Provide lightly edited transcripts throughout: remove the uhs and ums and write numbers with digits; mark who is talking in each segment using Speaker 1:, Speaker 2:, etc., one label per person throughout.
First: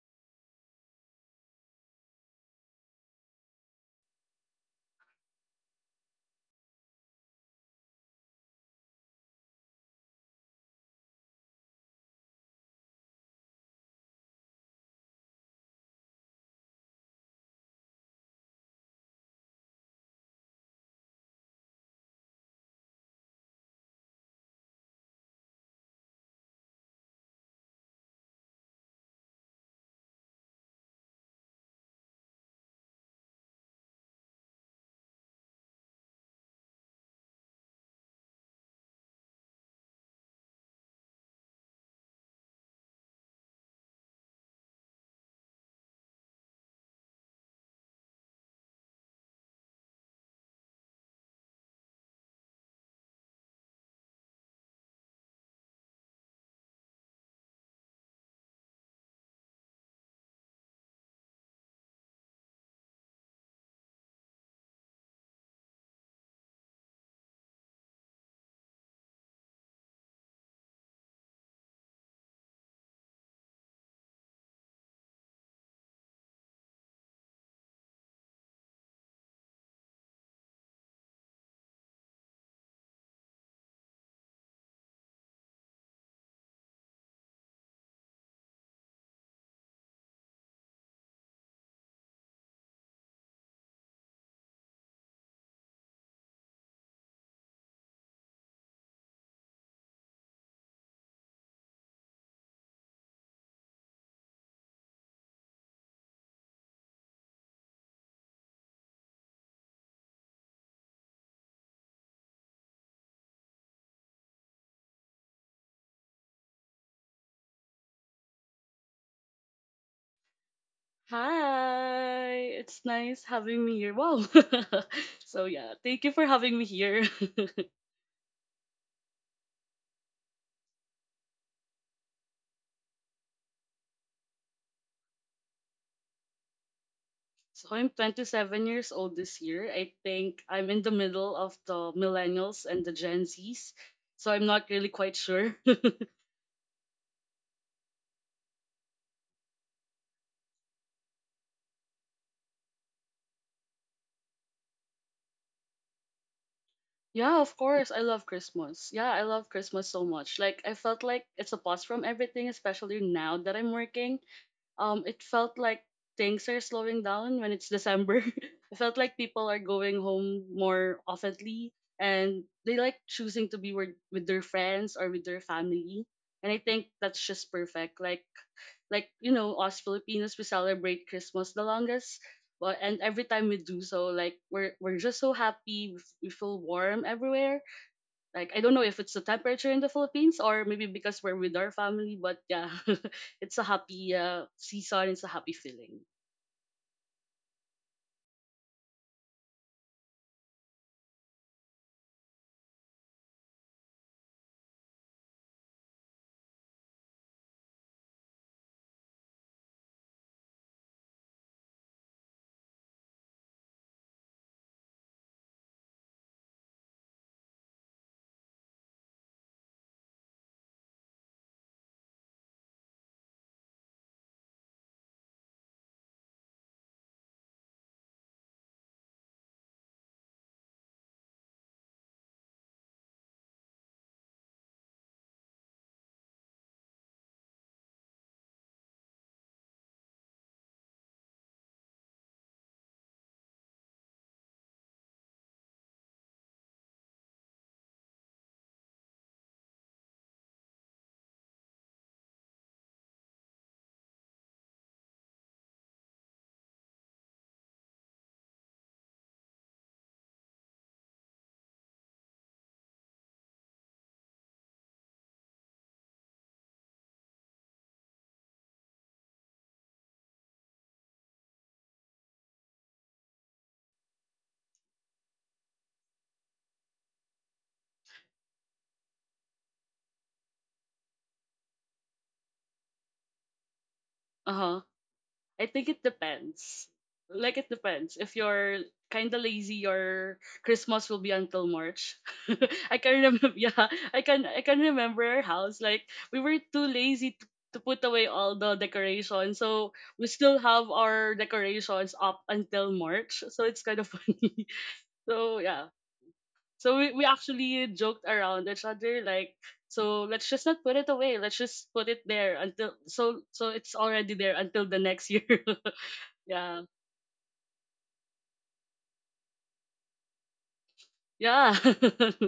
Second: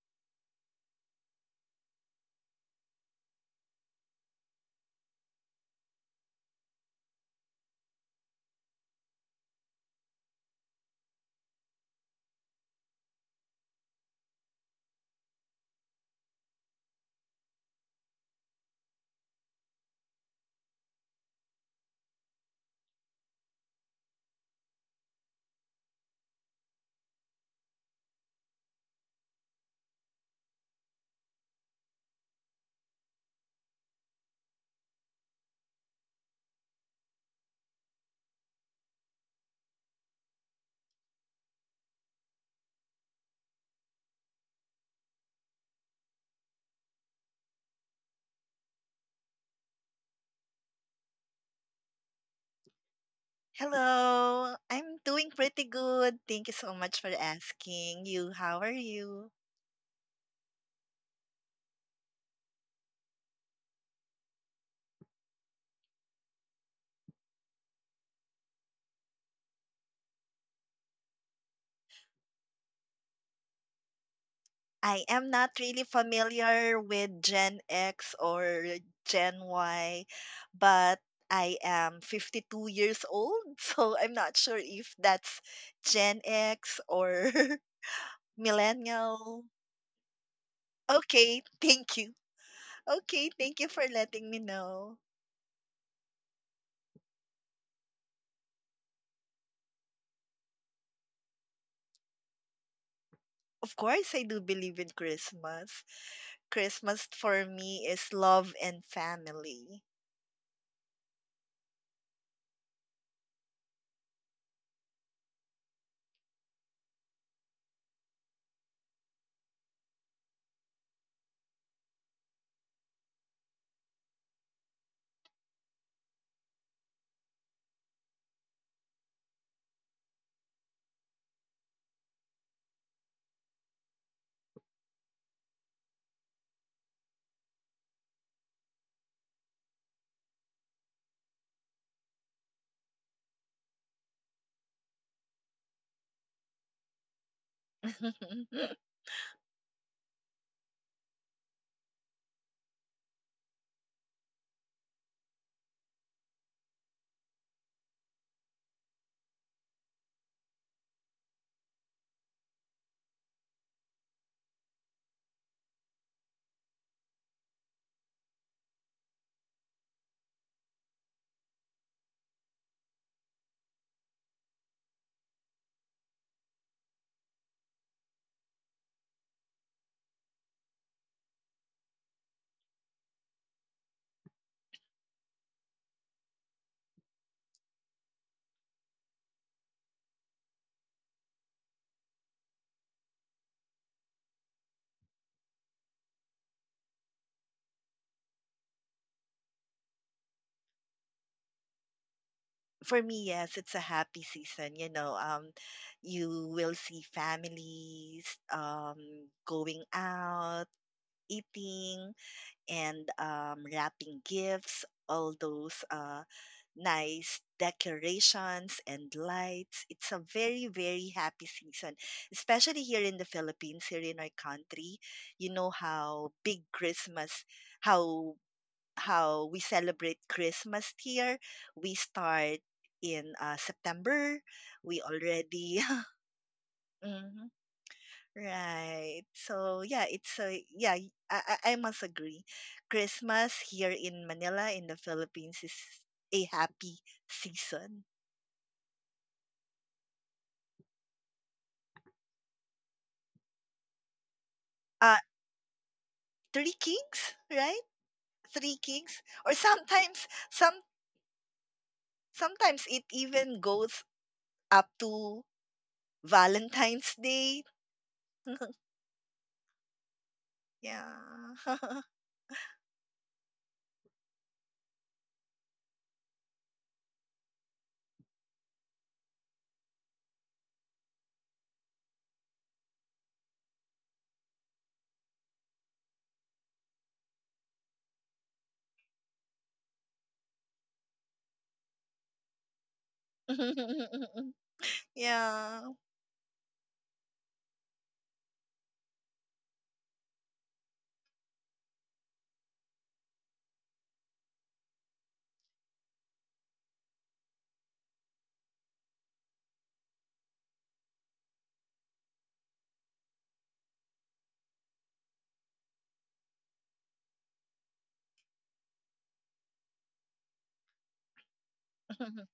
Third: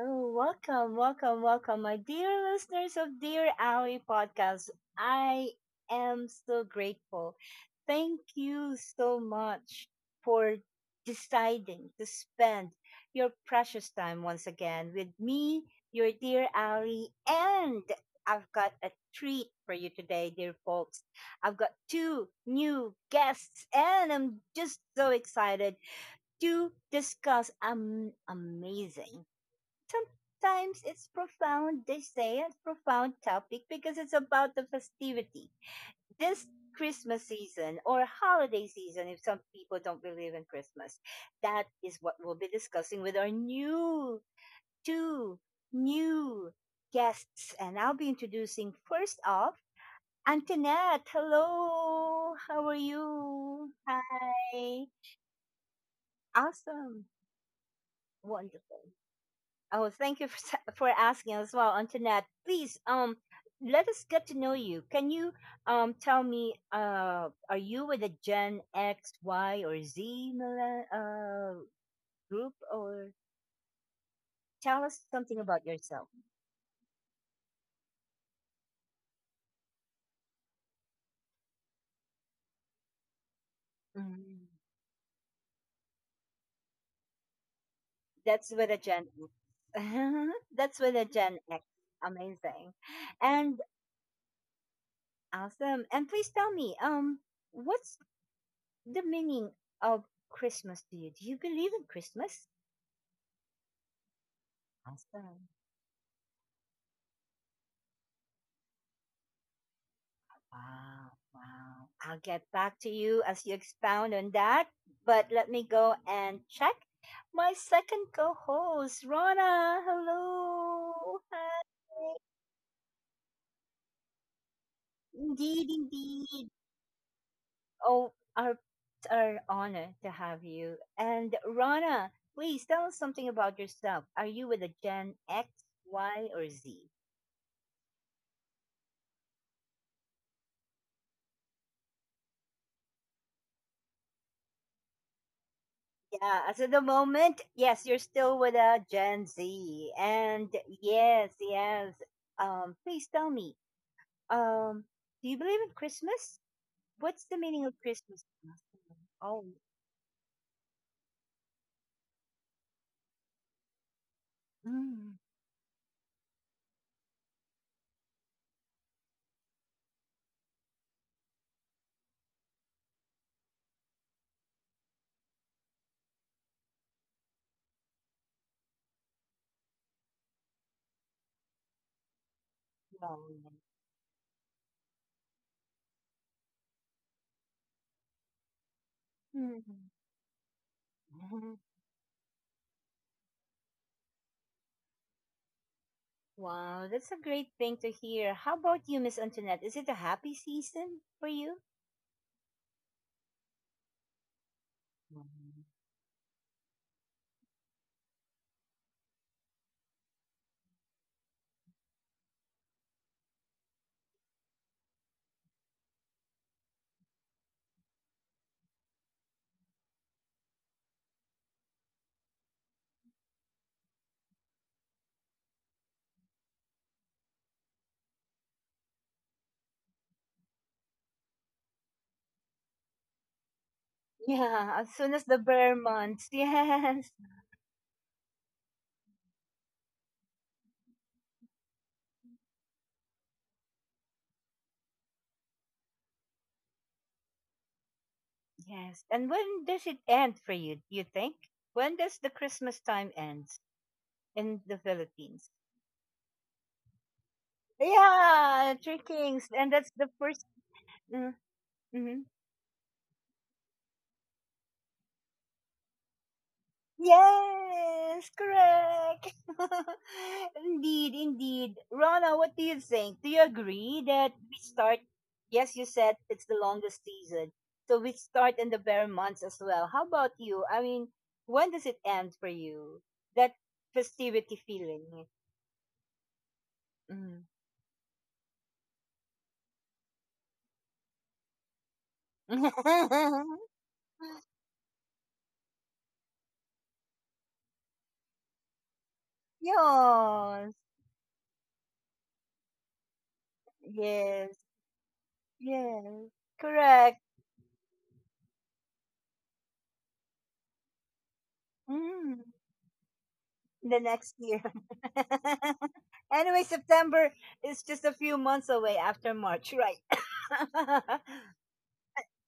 Speaker 1: hello. Welcome, welcome, welcome, my dear listeners of Dear Owie Podcast. I am so grateful. Thank you so much for deciding to spend your precious time once again with me, your dear Owie, and I've got a treat for you today, dear folks. I've got two new guests, and I'm just so excited to discuss amazing. Times it's profound, they say it's profound topic because it's about the festivity. This Christmas season or holiday season, if some people don't believe in Christmas, that is what we'll be discussing with our new two new guests. And I'll be introducing first off Antoinette. Hello, how are you?
Speaker 2: Hello,
Speaker 1: Hi.
Speaker 2: I'm doing pretty good. Thank you so much
Speaker 1: Awesome.
Speaker 2: for asking. You, how are
Speaker 1: Wonderful.
Speaker 2: you?
Speaker 1: Oh, thank you for asking as well, Antoinette. Please, let us get to know you. Can you tell me, are you with a Gen X, Y, or Z group, or tell
Speaker 2: I
Speaker 1: us
Speaker 2: am
Speaker 1: something
Speaker 2: not
Speaker 1: about
Speaker 2: really
Speaker 1: yourself?
Speaker 2: familiar with Gen X or Gen Y, but I am 52 years old, so I'm not sure
Speaker 1: Mm.
Speaker 2: if that's Gen X or
Speaker 1: That's with a Gen
Speaker 2: millennial.
Speaker 1: X. That's with a
Speaker 2: Okay,
Speaker 1: Gen X.
Speaker 2: thank you.
Speaker 1: Amazing,
Speaker 2: Okay, thank you
Speaker 1: and
Speaker 2: for letting me know.
Speaker 1: awesome. And please tell me, what's the meaning of Christmas to you? Do you believe in Christmas?
Speaker 2: Of course, I do believe in
Speaker 1: Awesome.
Speaker 2: Christmas. Christmas for me is love and family.
Speaker 1: Wow, wow. I'll get back to you as you expound on that, but let me go and check my second co-host, Rona. Hello. Hi.
Speaker 3: Hi, it's nice having me here. Wow. So yeah,
Speaker 1: Indeed,
Speaker 3: thank you for
Speaker 1: indeed.
Speaker 3: having me here.
Speaker 1: Oh, our honor to have you. And Rona, please tell us something about yourself. Are you with a Gen X, Y, or Z?
Speaker 3: So I'm 27 years old this year. I think I'm in the middle of the millennials and the Gen Zs. So I'm not really quite sure.
Speaker 1: Yeah, as of the moment, yes, you're still with Gen Z. And yes, yes. Please tell me, um, do you believe in Christmas? What's the
Speaker 3: Yeah, of
Speaker 1: meaning of
Speaker 3: course, I
Speaker 1: Christmas?
Speaker 3: love Christmas. Yeah, I
Speaker 1: Oh,
Speaker 3: love Christmas so much. Like I felt like it's a pause from everything, especially now that I'm working.
Speaker 1: mm,
Speaker 3: It felt like things are slowing down when it's December. It felt like people are going home more oftenly, and they like choosing to be with their friends or with their family. And I think that's just perfect. Like, us Filipinos we celebrate Christmas the longest. But and
Speaker 1: wow.
Speaker 3: every time we do so, like we're just so happy. We feel warm everywhere, like I don't know if it's the temperature in
Speaker 1: Mm.
Speaker 3: the Philippines or maybe because we're with our family, but yeah, it's a happy season. It's a happy feeling.
Speaker 1: Wow, that's a great thing to hear. How about you, Miss Antoinette? Is it a happy season for you?
Speaker 2: For me, yes, it's a happy season. You know,
Speaker 1: Mm.
Speaker 2: you will see families going out, eating, and wrapping gifts, all those nice decorations and lights. It's a very, very happy season, especially here in the Philippines, here in our country. You know how big Christmas, how how we celebrate Christmas here. We start in September.
Speaker 1: Yeah, as
Speaker 2: We
Speaker 1: soon as the bear
Speaker 2: already
Speaker 1: months. Yes.
Speaker 2: Mhm. Right. So yeah, it's a yeah, y- I must agree. Christmas here in Manila in the Philippines is a happy season.
Speaker 1: Yes. And when does it end for you, you think? When does the Christmas time end in the
Speaker 2: Uh
Speaker 1: Philippines?
Speaker 2: Three kings, right? Three
Speaker 1: Yeah, Three
Speaker 2: kings.
Speaker 1: Kings.
Speaker 2: Or
Speaker 1: And that's the first. Mm, mhm.
Speaker 2: sometimes it even goes up to Valentine's Day.
Speaker 1: Yes, correct.
Speaker 2: Yeah.
Speaker 1: Indeed, indeed. Rana, what do you think? Do you agree that we start? Yes, you said it's the longest season. So we start in the bare months as well. How about you? I mean, when does it end for you? That
Speaker 3: Uh
Speaker 1: festivity
Speaker 3: huh.
Speaker 1: feeling.
Speaker 3: I think it depends.
Speaker 1: Mm-hmm.
Speaker 3: Like it depends. If you're kind of lazy, your Christmas will be until March. I can remember. Yeah, I can. I can remember our house.
Speaker 2: yeah.
Speaker 3: Like we were too lazy to put away all the decorations, so we still
Speaker 1: Yes.
Speaker 3: have our decorations up until March. So it's kind of
Speaker 1: Yes.
Speaker 3: funny. So yeah,
Speaker 1: Yes.
Speaker 3: so we,
Speaker 1: Correct.
Speaker 3: we actually joked around each other like so let's just not put it away. Let's just put it
Speaker 1: Mm.
Speaker 3: there until so so it's
Speaker 1: The
Speaker 3: already
Speaker 1: next
Speaker 3: there
Speaker 1: year.
Speaker 3: until the next year.
Speaker 1: Anyway,
Speaker 3: yeah.
Speaker 1: September is just a few months away after March, right?
Speaker 3: Yeah.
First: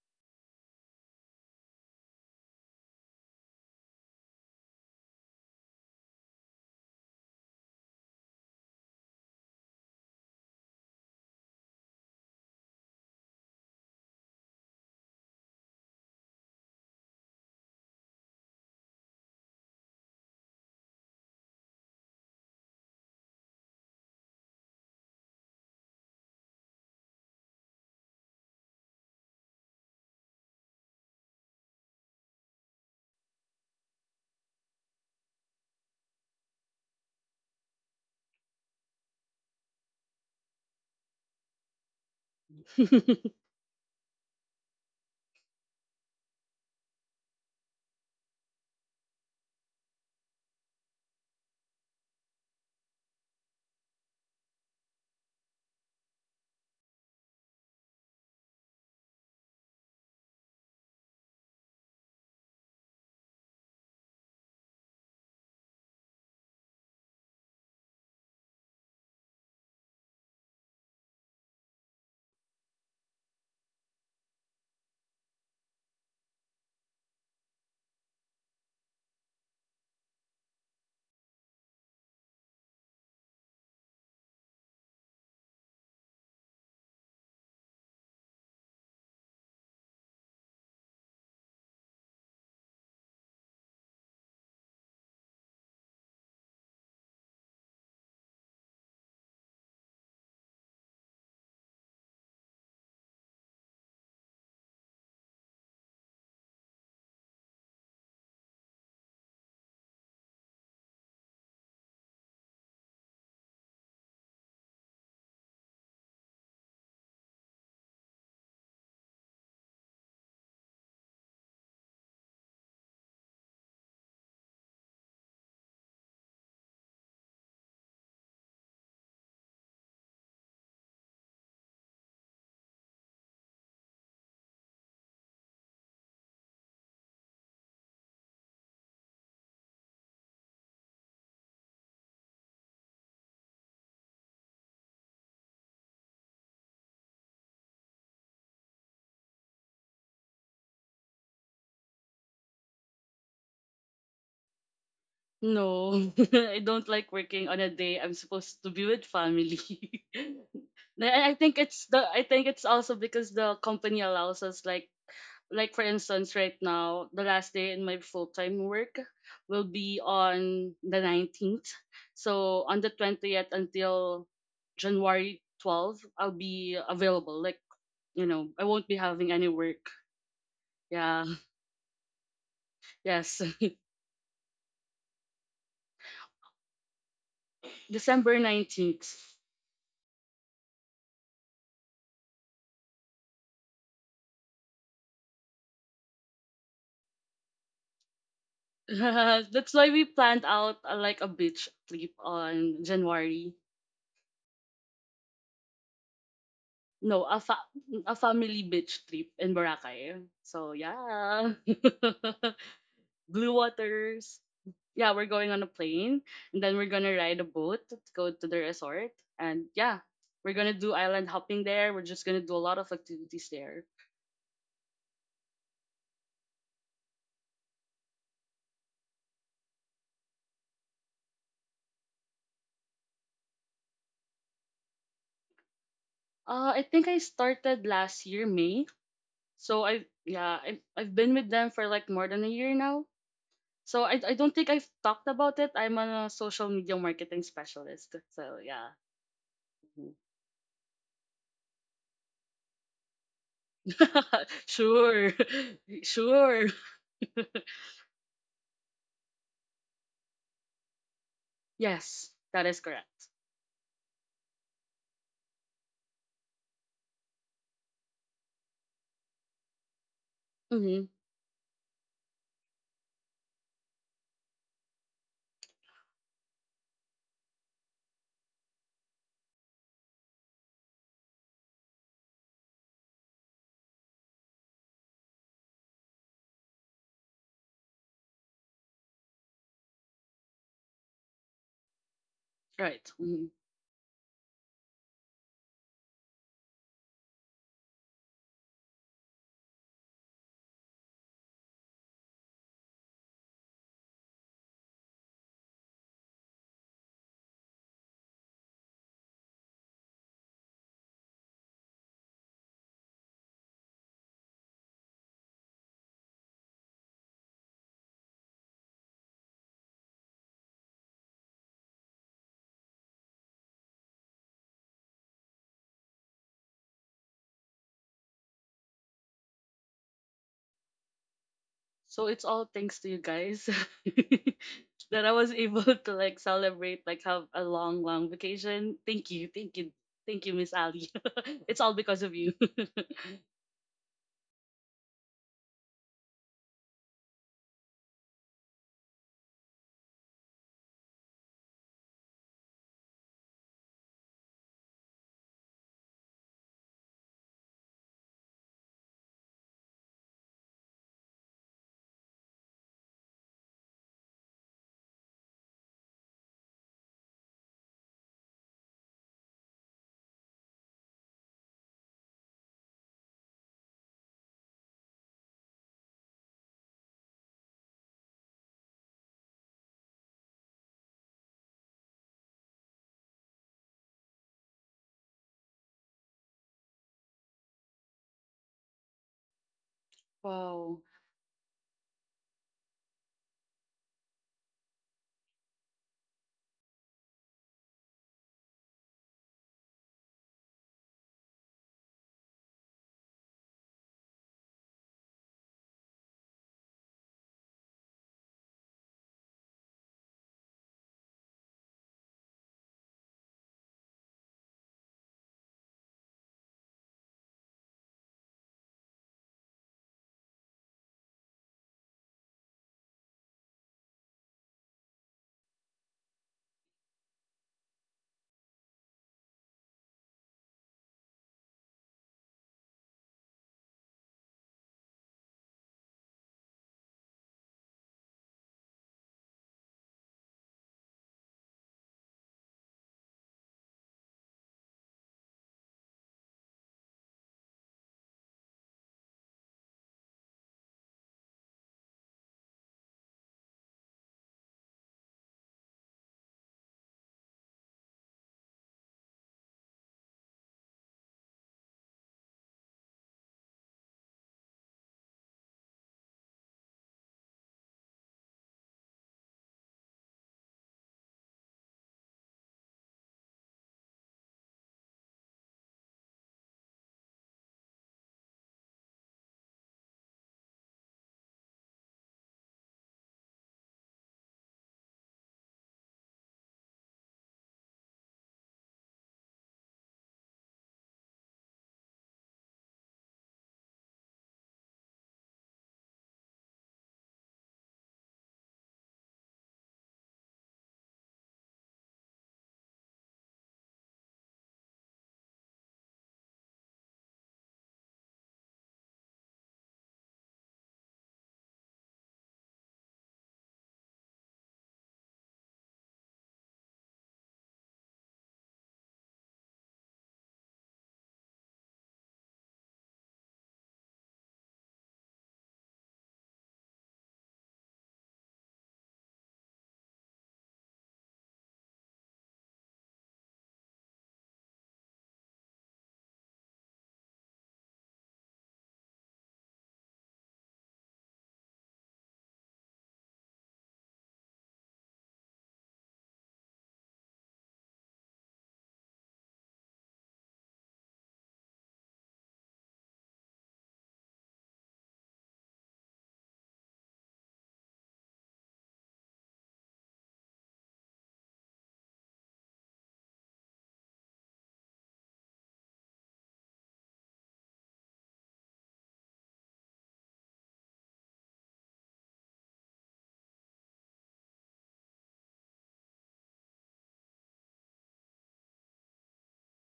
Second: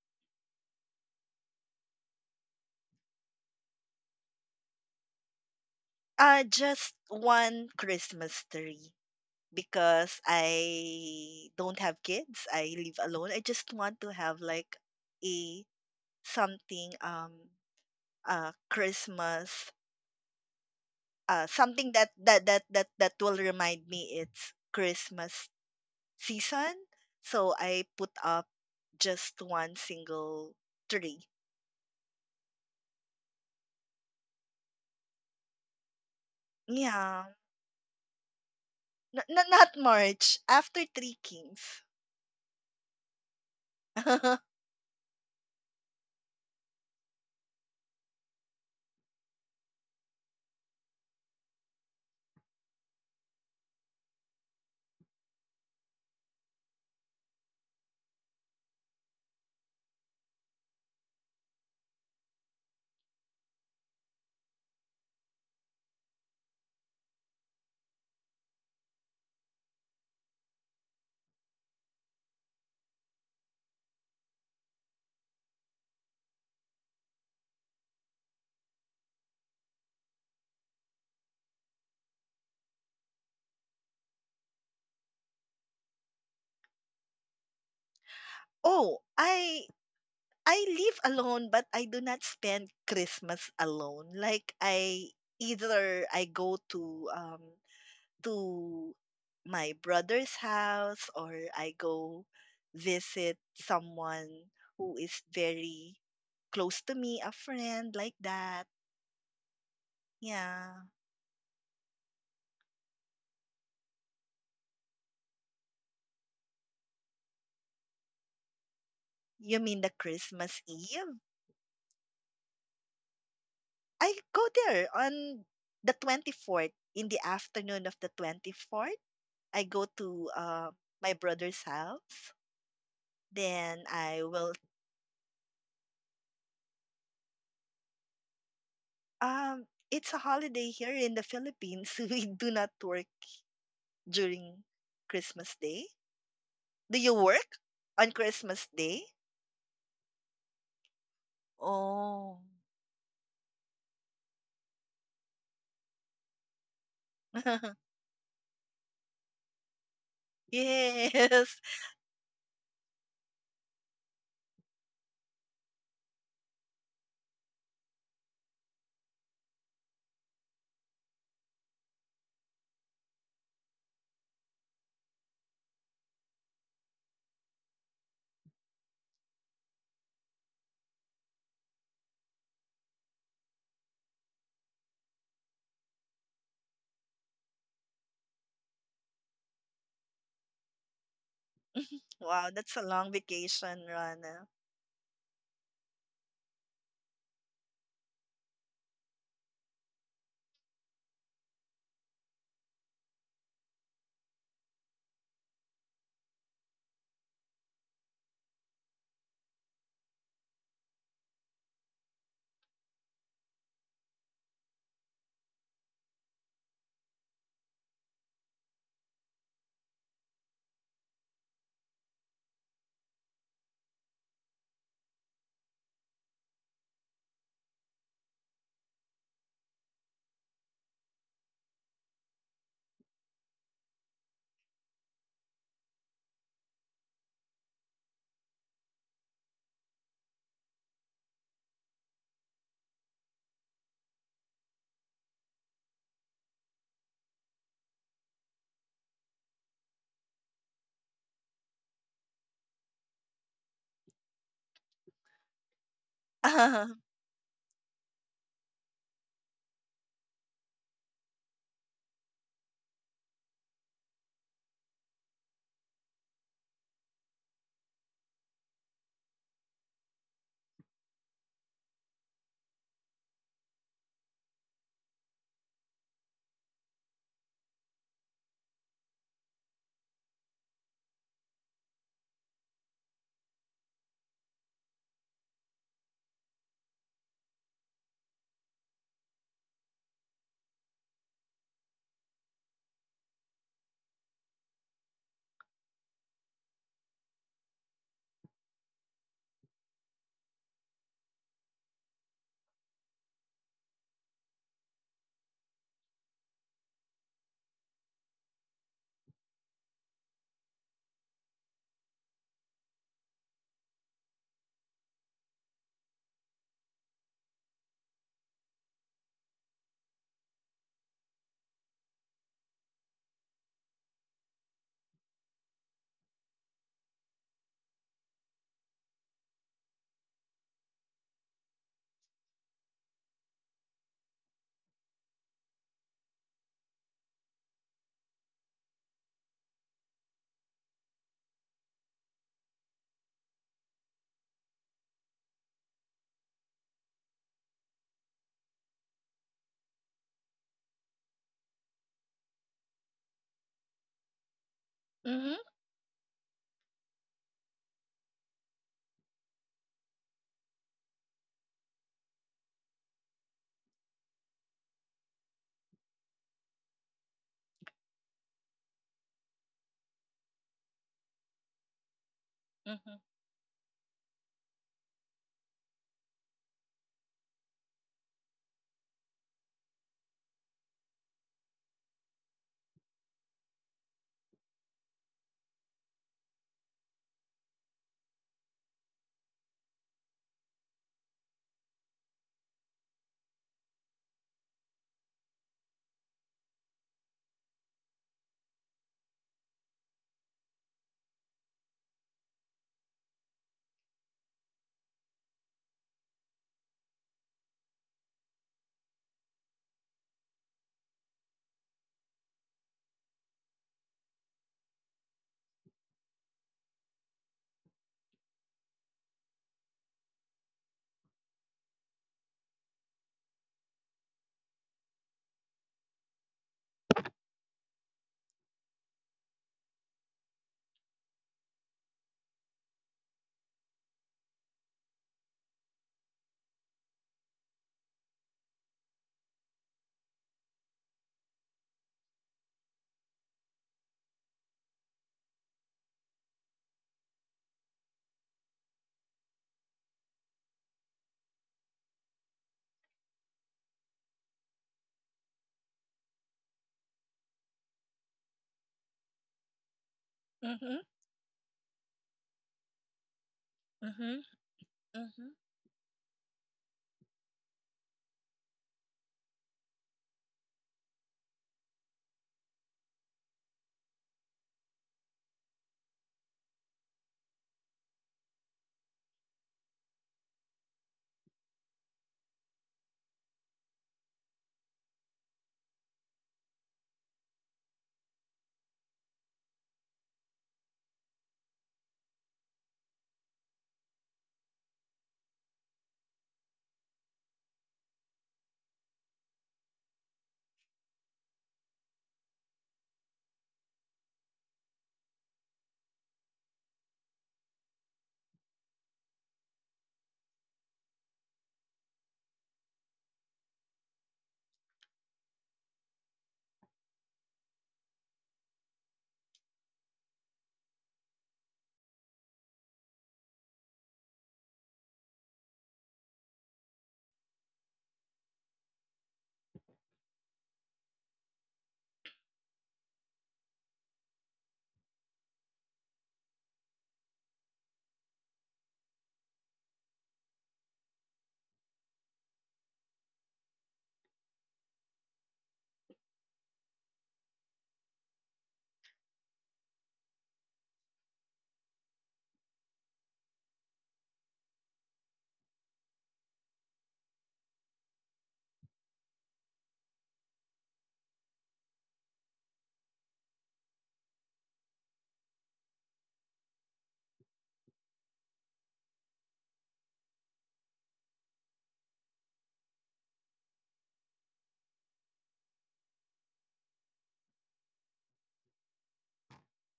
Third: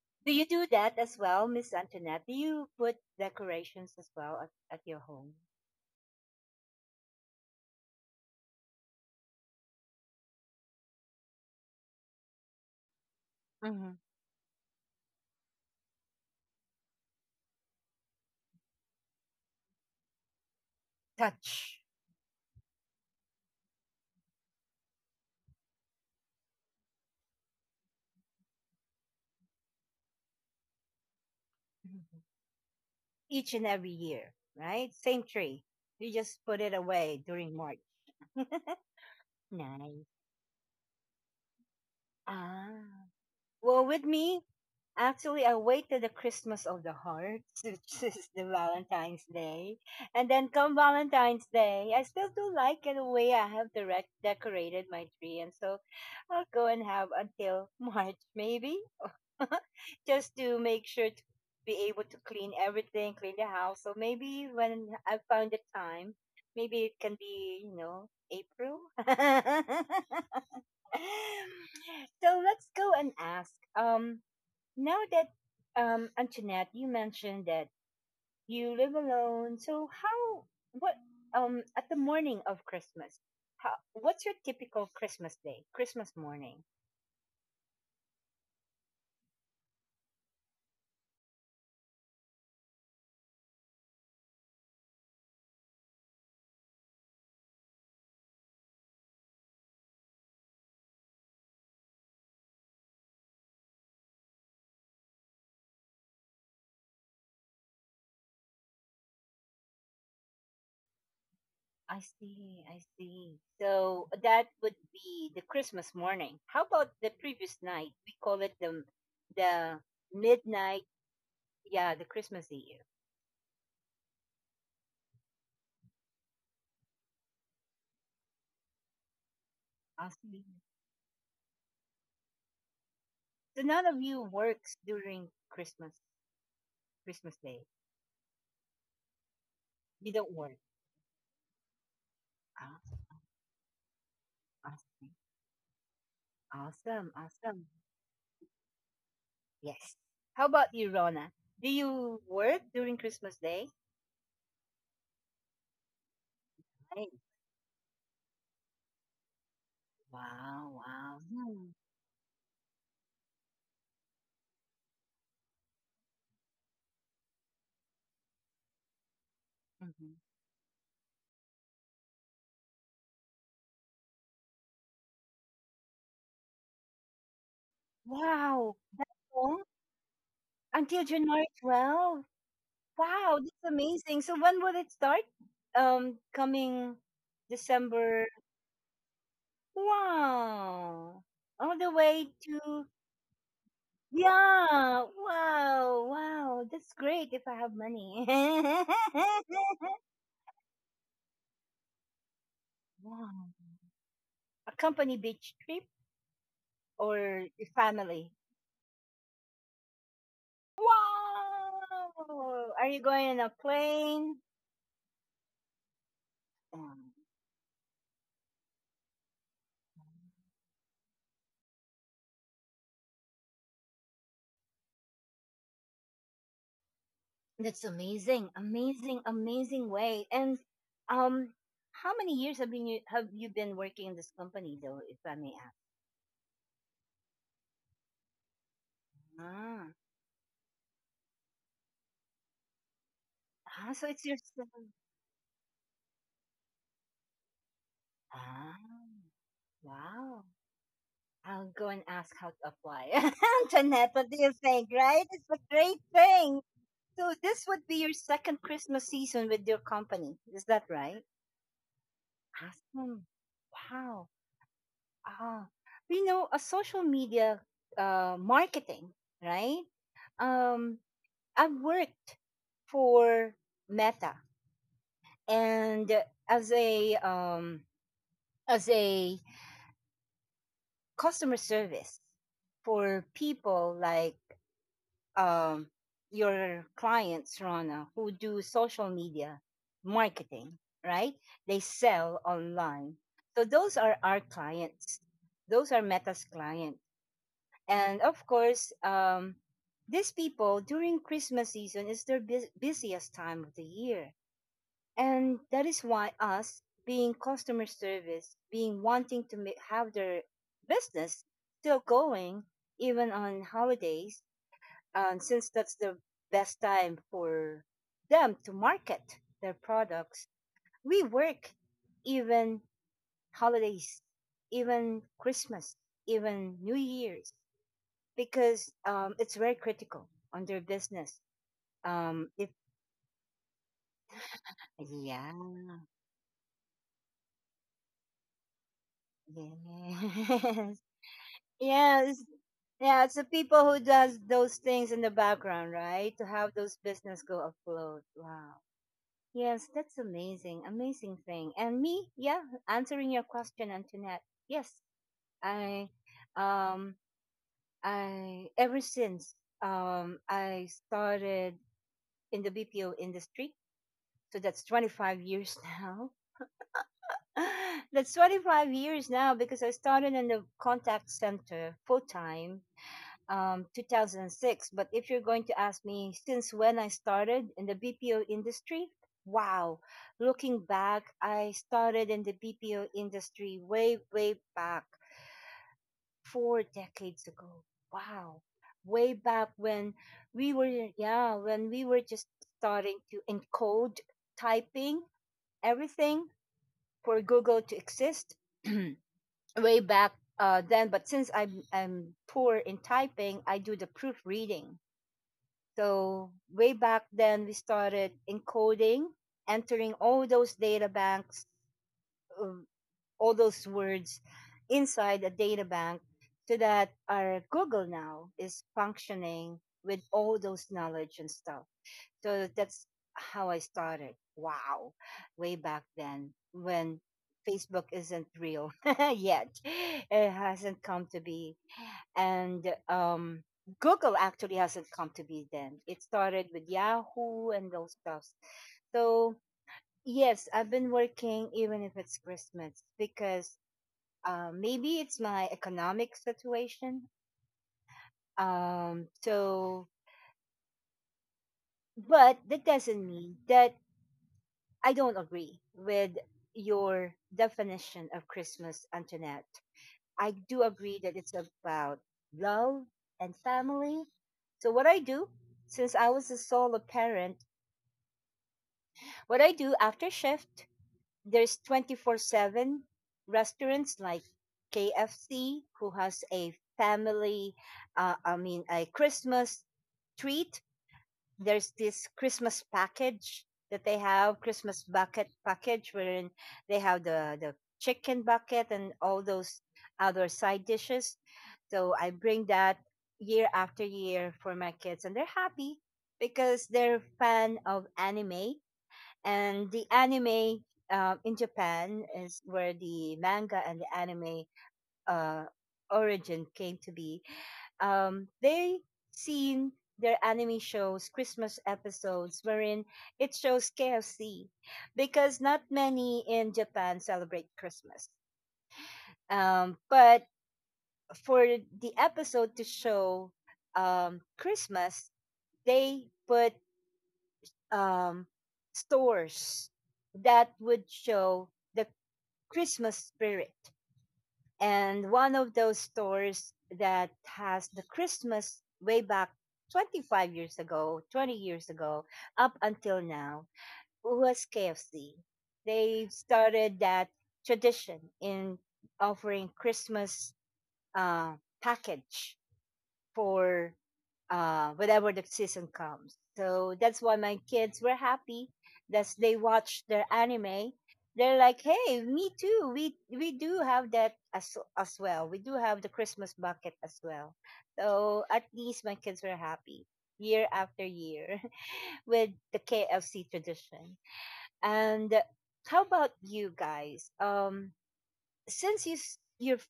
Speaker 1: Do you do that as well, Miss Antoinette? Do you put decorations as well at your home?
Speaker 2: just one Christmas tree. Because I don't have kids. I live alone. I just
Speaker 1: Hmm.
Speaker 2: want to have like a something Christmas
Speaker 1: Touch.
Speaker 2: something that will remind me it's Christmas season. So I put up just one single tree.
Speaker 1: Mhm. Each and every year, right? Same tree. You just put it
Speaker 2: Yeah.
Speaker 1: away during March.
Speaker 2: Not
Speaker 1: Nice.
Speaker 2: March, after Three Kings.
Speaker 1: Ah. Well, with me, actually, I waited the Christmas of the Hearts, which is the Valentine's Day. And then come Valentine's Day, I still do like in a way I have direct decorated my tree. And so I'll go and have until March, maybe, just to make sure to be able to clean everything, clean the house. So maybe when I find the time, maybe it can be April. So let's go and ask. Now that, Antoinette, you mentioned that you live alone. So how, what, at the morning of Christmas, how, what's your typical Christmas day, Christmas morning?
Speaker 2: Oh, I live alone, but I do not spend Christmas alone. Like I either I go to my brother's house or I go visit someone who is very close to me, a friend like that. Yeah.
Speaker 1: I see, I see. So that would be the Christmas morning. How about the previous night? We call it the
Speaker 2: You mean
Speaker 1: the
Speaker 2: the Christmas
Speaker 1: midnight,
Speaker 2: Eve?
Speaker 1: yeah, the Christmas Eve.
Speaker 2: I go there on the 24th, in the afternoon of the 24th. I go
Speaker 1: I
Speaker 2: to
Speaker 1: see.
Speaker 2: my brother's house.
Speaker 1: So
Speaker 2: Then
Speaker 1: none of you
Speaker 2: I will
Speaker 1: works during Christmas, Christmas Day.
Speaker 2: um it's
Speaker 1: You
Speaker 2: a
Speaker 1: don't work.
Speaker 2: holiday here in the Philippines. We do not
Speaker 1: Ah,
Speaker 2: work during
Speaker 1: I see.
Speaker 2: Christmas Day. Do you
Speaker 1: Awesome,
Speaker 2: work
Speaker 1: awesome.
Speaker 2: on Christmas Day?
Speaker 1: Yes. How about you, Rona? Do you
Speaker 2: Oh.
Speaker 1: work during Christmas Day?
Speaker 3: No. I don't
Speaker 1: Hey,
Speaker 3: like working on a day I'm supposed to be with family.
Speaker 1: wow, wow.
Speaker 3: I
Speaker 2: Yes.
Speaker 3: think it's also because the company allows us like for instance right now the last day in my full-time work will be
Speaker 1: Mm-hmm.
Speaker 3: on the 19th. So on the 20th until January 12th, I'll be available, like, I
Speaker 1: Wow.
Speaker 3: won't be having any
Speaker 1: Oh,
Speaker 3: work.
Speaker 1: until
Speaker 3: Yeah.
Speaker 1: January 12th.
Speaker 3: Yes.
Speaker 1: Wow, that's amazing. So when will it start? Coming December.
Speaker 3: December 19th.
Speaker 1: Wow. All the way
Speaker 2: Wow, that's a
Speaker 1: to
Speaker 2: long vacation, Rana.
Speaker 1: yeah. Wow, wow. That's great if I have money.
Speaker 3: That's why we planned out like a beach trip on
Speaker 1: Wow.
Speaker 3: January.
Speaker 1: A company beach trip,
Speaker 3: No, a,
Speaker 1: or
Speaker 3: fa-
Speaker 1: your
Speaker 3: a
Speaker 1: family?
Speaker 3: family beach trip in Boracay, so yeah.
Speaker 1: Wow! Are you going on a
Speaker 3: Blue
Speaker 1: plane?
Speaker 3: Waters. Yeah, we're going on a plane, and then we're
Speaker 1: Um,
Speaker 3: gonna ride a boat to go to the resort. And yeah, we're gonna do island hopping there. We're just gonna do a lot of activities there.
Speaker 1: that's amazing, amazing, amazing way. And um, how many years have you been working in this company though, if I may ask?
Speaker 3: I think I started last year May. So
Speaker 1: Ah,
Speaker 3: I yeah I I've been with them for like more than a year now.
Speaker 1: ah,
Speaker 3: So
Speaker 1: so
Speaker 3: I
Speaker 1: it's
Speaker 3: I
Speaker 1: your
Speaker 3: don't think I've talked about it. I'm a social media marketing specialist. So
Speaker 1: ah,
Speaker 3: yeah.
Speaker 1: wow. I'll go and ask how to apply. Jeanette, what do you think? Right?
Speaker 3: Sure.
Speaker 1: It's a great thing.
Speaker 3: Sure.
Speaker 1: So this would be your second Christmas season with your company. Is that right?
Speaker 3: Yes, that is
Speaker 1: Awesome.
Speaker 3: correct.
Speaker 1: Wow. Ah, a social media marketing, right? Um,
Speaker 3: Mm-hmm.
Speaker 1: I worked for Meta and as a um, as a customer service for people like um, your clients, Rana, who do social media marketing, right? They sell
Speaker 3: Right.
Speaker 1: online.
Speaker 3: Mm-hmm.
Speaker 1: So those are our clients. Those are Meta's clients. And of course, these people during Christmas season is their busiest time of the year. And that is why us being customer service, being wanting to have their business still going even on holidays, since that's the best time for them to market their products. We work even holidays, even Christmas, even New Year's, because it's very critical on their business.
Speaker 3: So it's all
Speaker 1: If
Speaker 3: thanks to you guys that I was
Speaker 1: yeah,
Speaker 3: able to like celebrate, like have a long, long vacation. Thank you, thank you, thank you,
Speaker 1: yes,
Speaker 3: Miss Ali. It's all because of
Speaker 1: yes,
Speaker 3: you.
Speaker 1: yeah. It's the people who does those things in the background, right, to have those business go afloat. Wow. Yes, that's amazing, amazing thing. And me, yeah, answering your question, Antoinette. Yes,
Speaker 2: Mhm.
Speaker 1: I, um, I ever since I started in the BPO industry, so that's 25 years now. That's 25 years now because I started in the contact center full time,
Speaker 2: Mhm.
Speaker 1: 2006. But if you're going to ask me since when I started in the BPO industry, wow, looking back, I started in the BPO industry way, way back 4 decades ago. Wow. Way back when we
Speaker 3: Wow,
Speaker 1: were, yeah, when we were just starting to encode typing everything for Google to exist way back, then. But since I'm poor in typing, I do the proofreading, so way back then, we started encoding, entering all those data banks, um, all those words inside a data bank so that our Google now is functioning with all those knowledge and stuff. So that's how I started. Wow. Way back then when Facebook isn't real yet. It hasn't come to be, and Google actually hasn't come to be then. It started with Yahoo and those stuffs. So yes, I've been working even if it's Christmas because maybe it's my economic situation. So, but that doesn't mean that I don't agree with your definition of Christmas, Antoinette. I do
Speaker 2: Mhm.
Speaker 1: agree that it's about love and family.
Speaker 2: Mhm.
Speaker 1: So what I
Speaker 2: Mhm.
Speaker 1: do, since I was a solo parent, what I do after shift, there's 24/7 restaurants like KFC who has a family, I mean a Christmas treat. There's this Christmas package that they have, Christmas bucket package, wherein they have the chicken bucket and all those other side dishes. So I bring that year after year for my kids, and they're happy because they're fan of anime. And the anime, in Japan is where the manga and the anime, uh, origin came to be, they seen their anime shows, Christmas episodes, wherein it shows KFC because not many in Japan celebrate Christmas. But for the episode to show, Christmas, they put, um, stores that would show the Christmas spirit, and one of those stores that has the Christmas way back 25 years ago, 20 years ago, up until now, was KFC. They started that tradition in offering Christmas, uh, package for, whenever the season comes. So that's why my kids were happy that they watched their anime. They're like, hey, me too. We do have that as well. We do have the Christmas bucket as well. So at least my kids were happy year after year with the KFC tradition. And how about you guys? Since you you're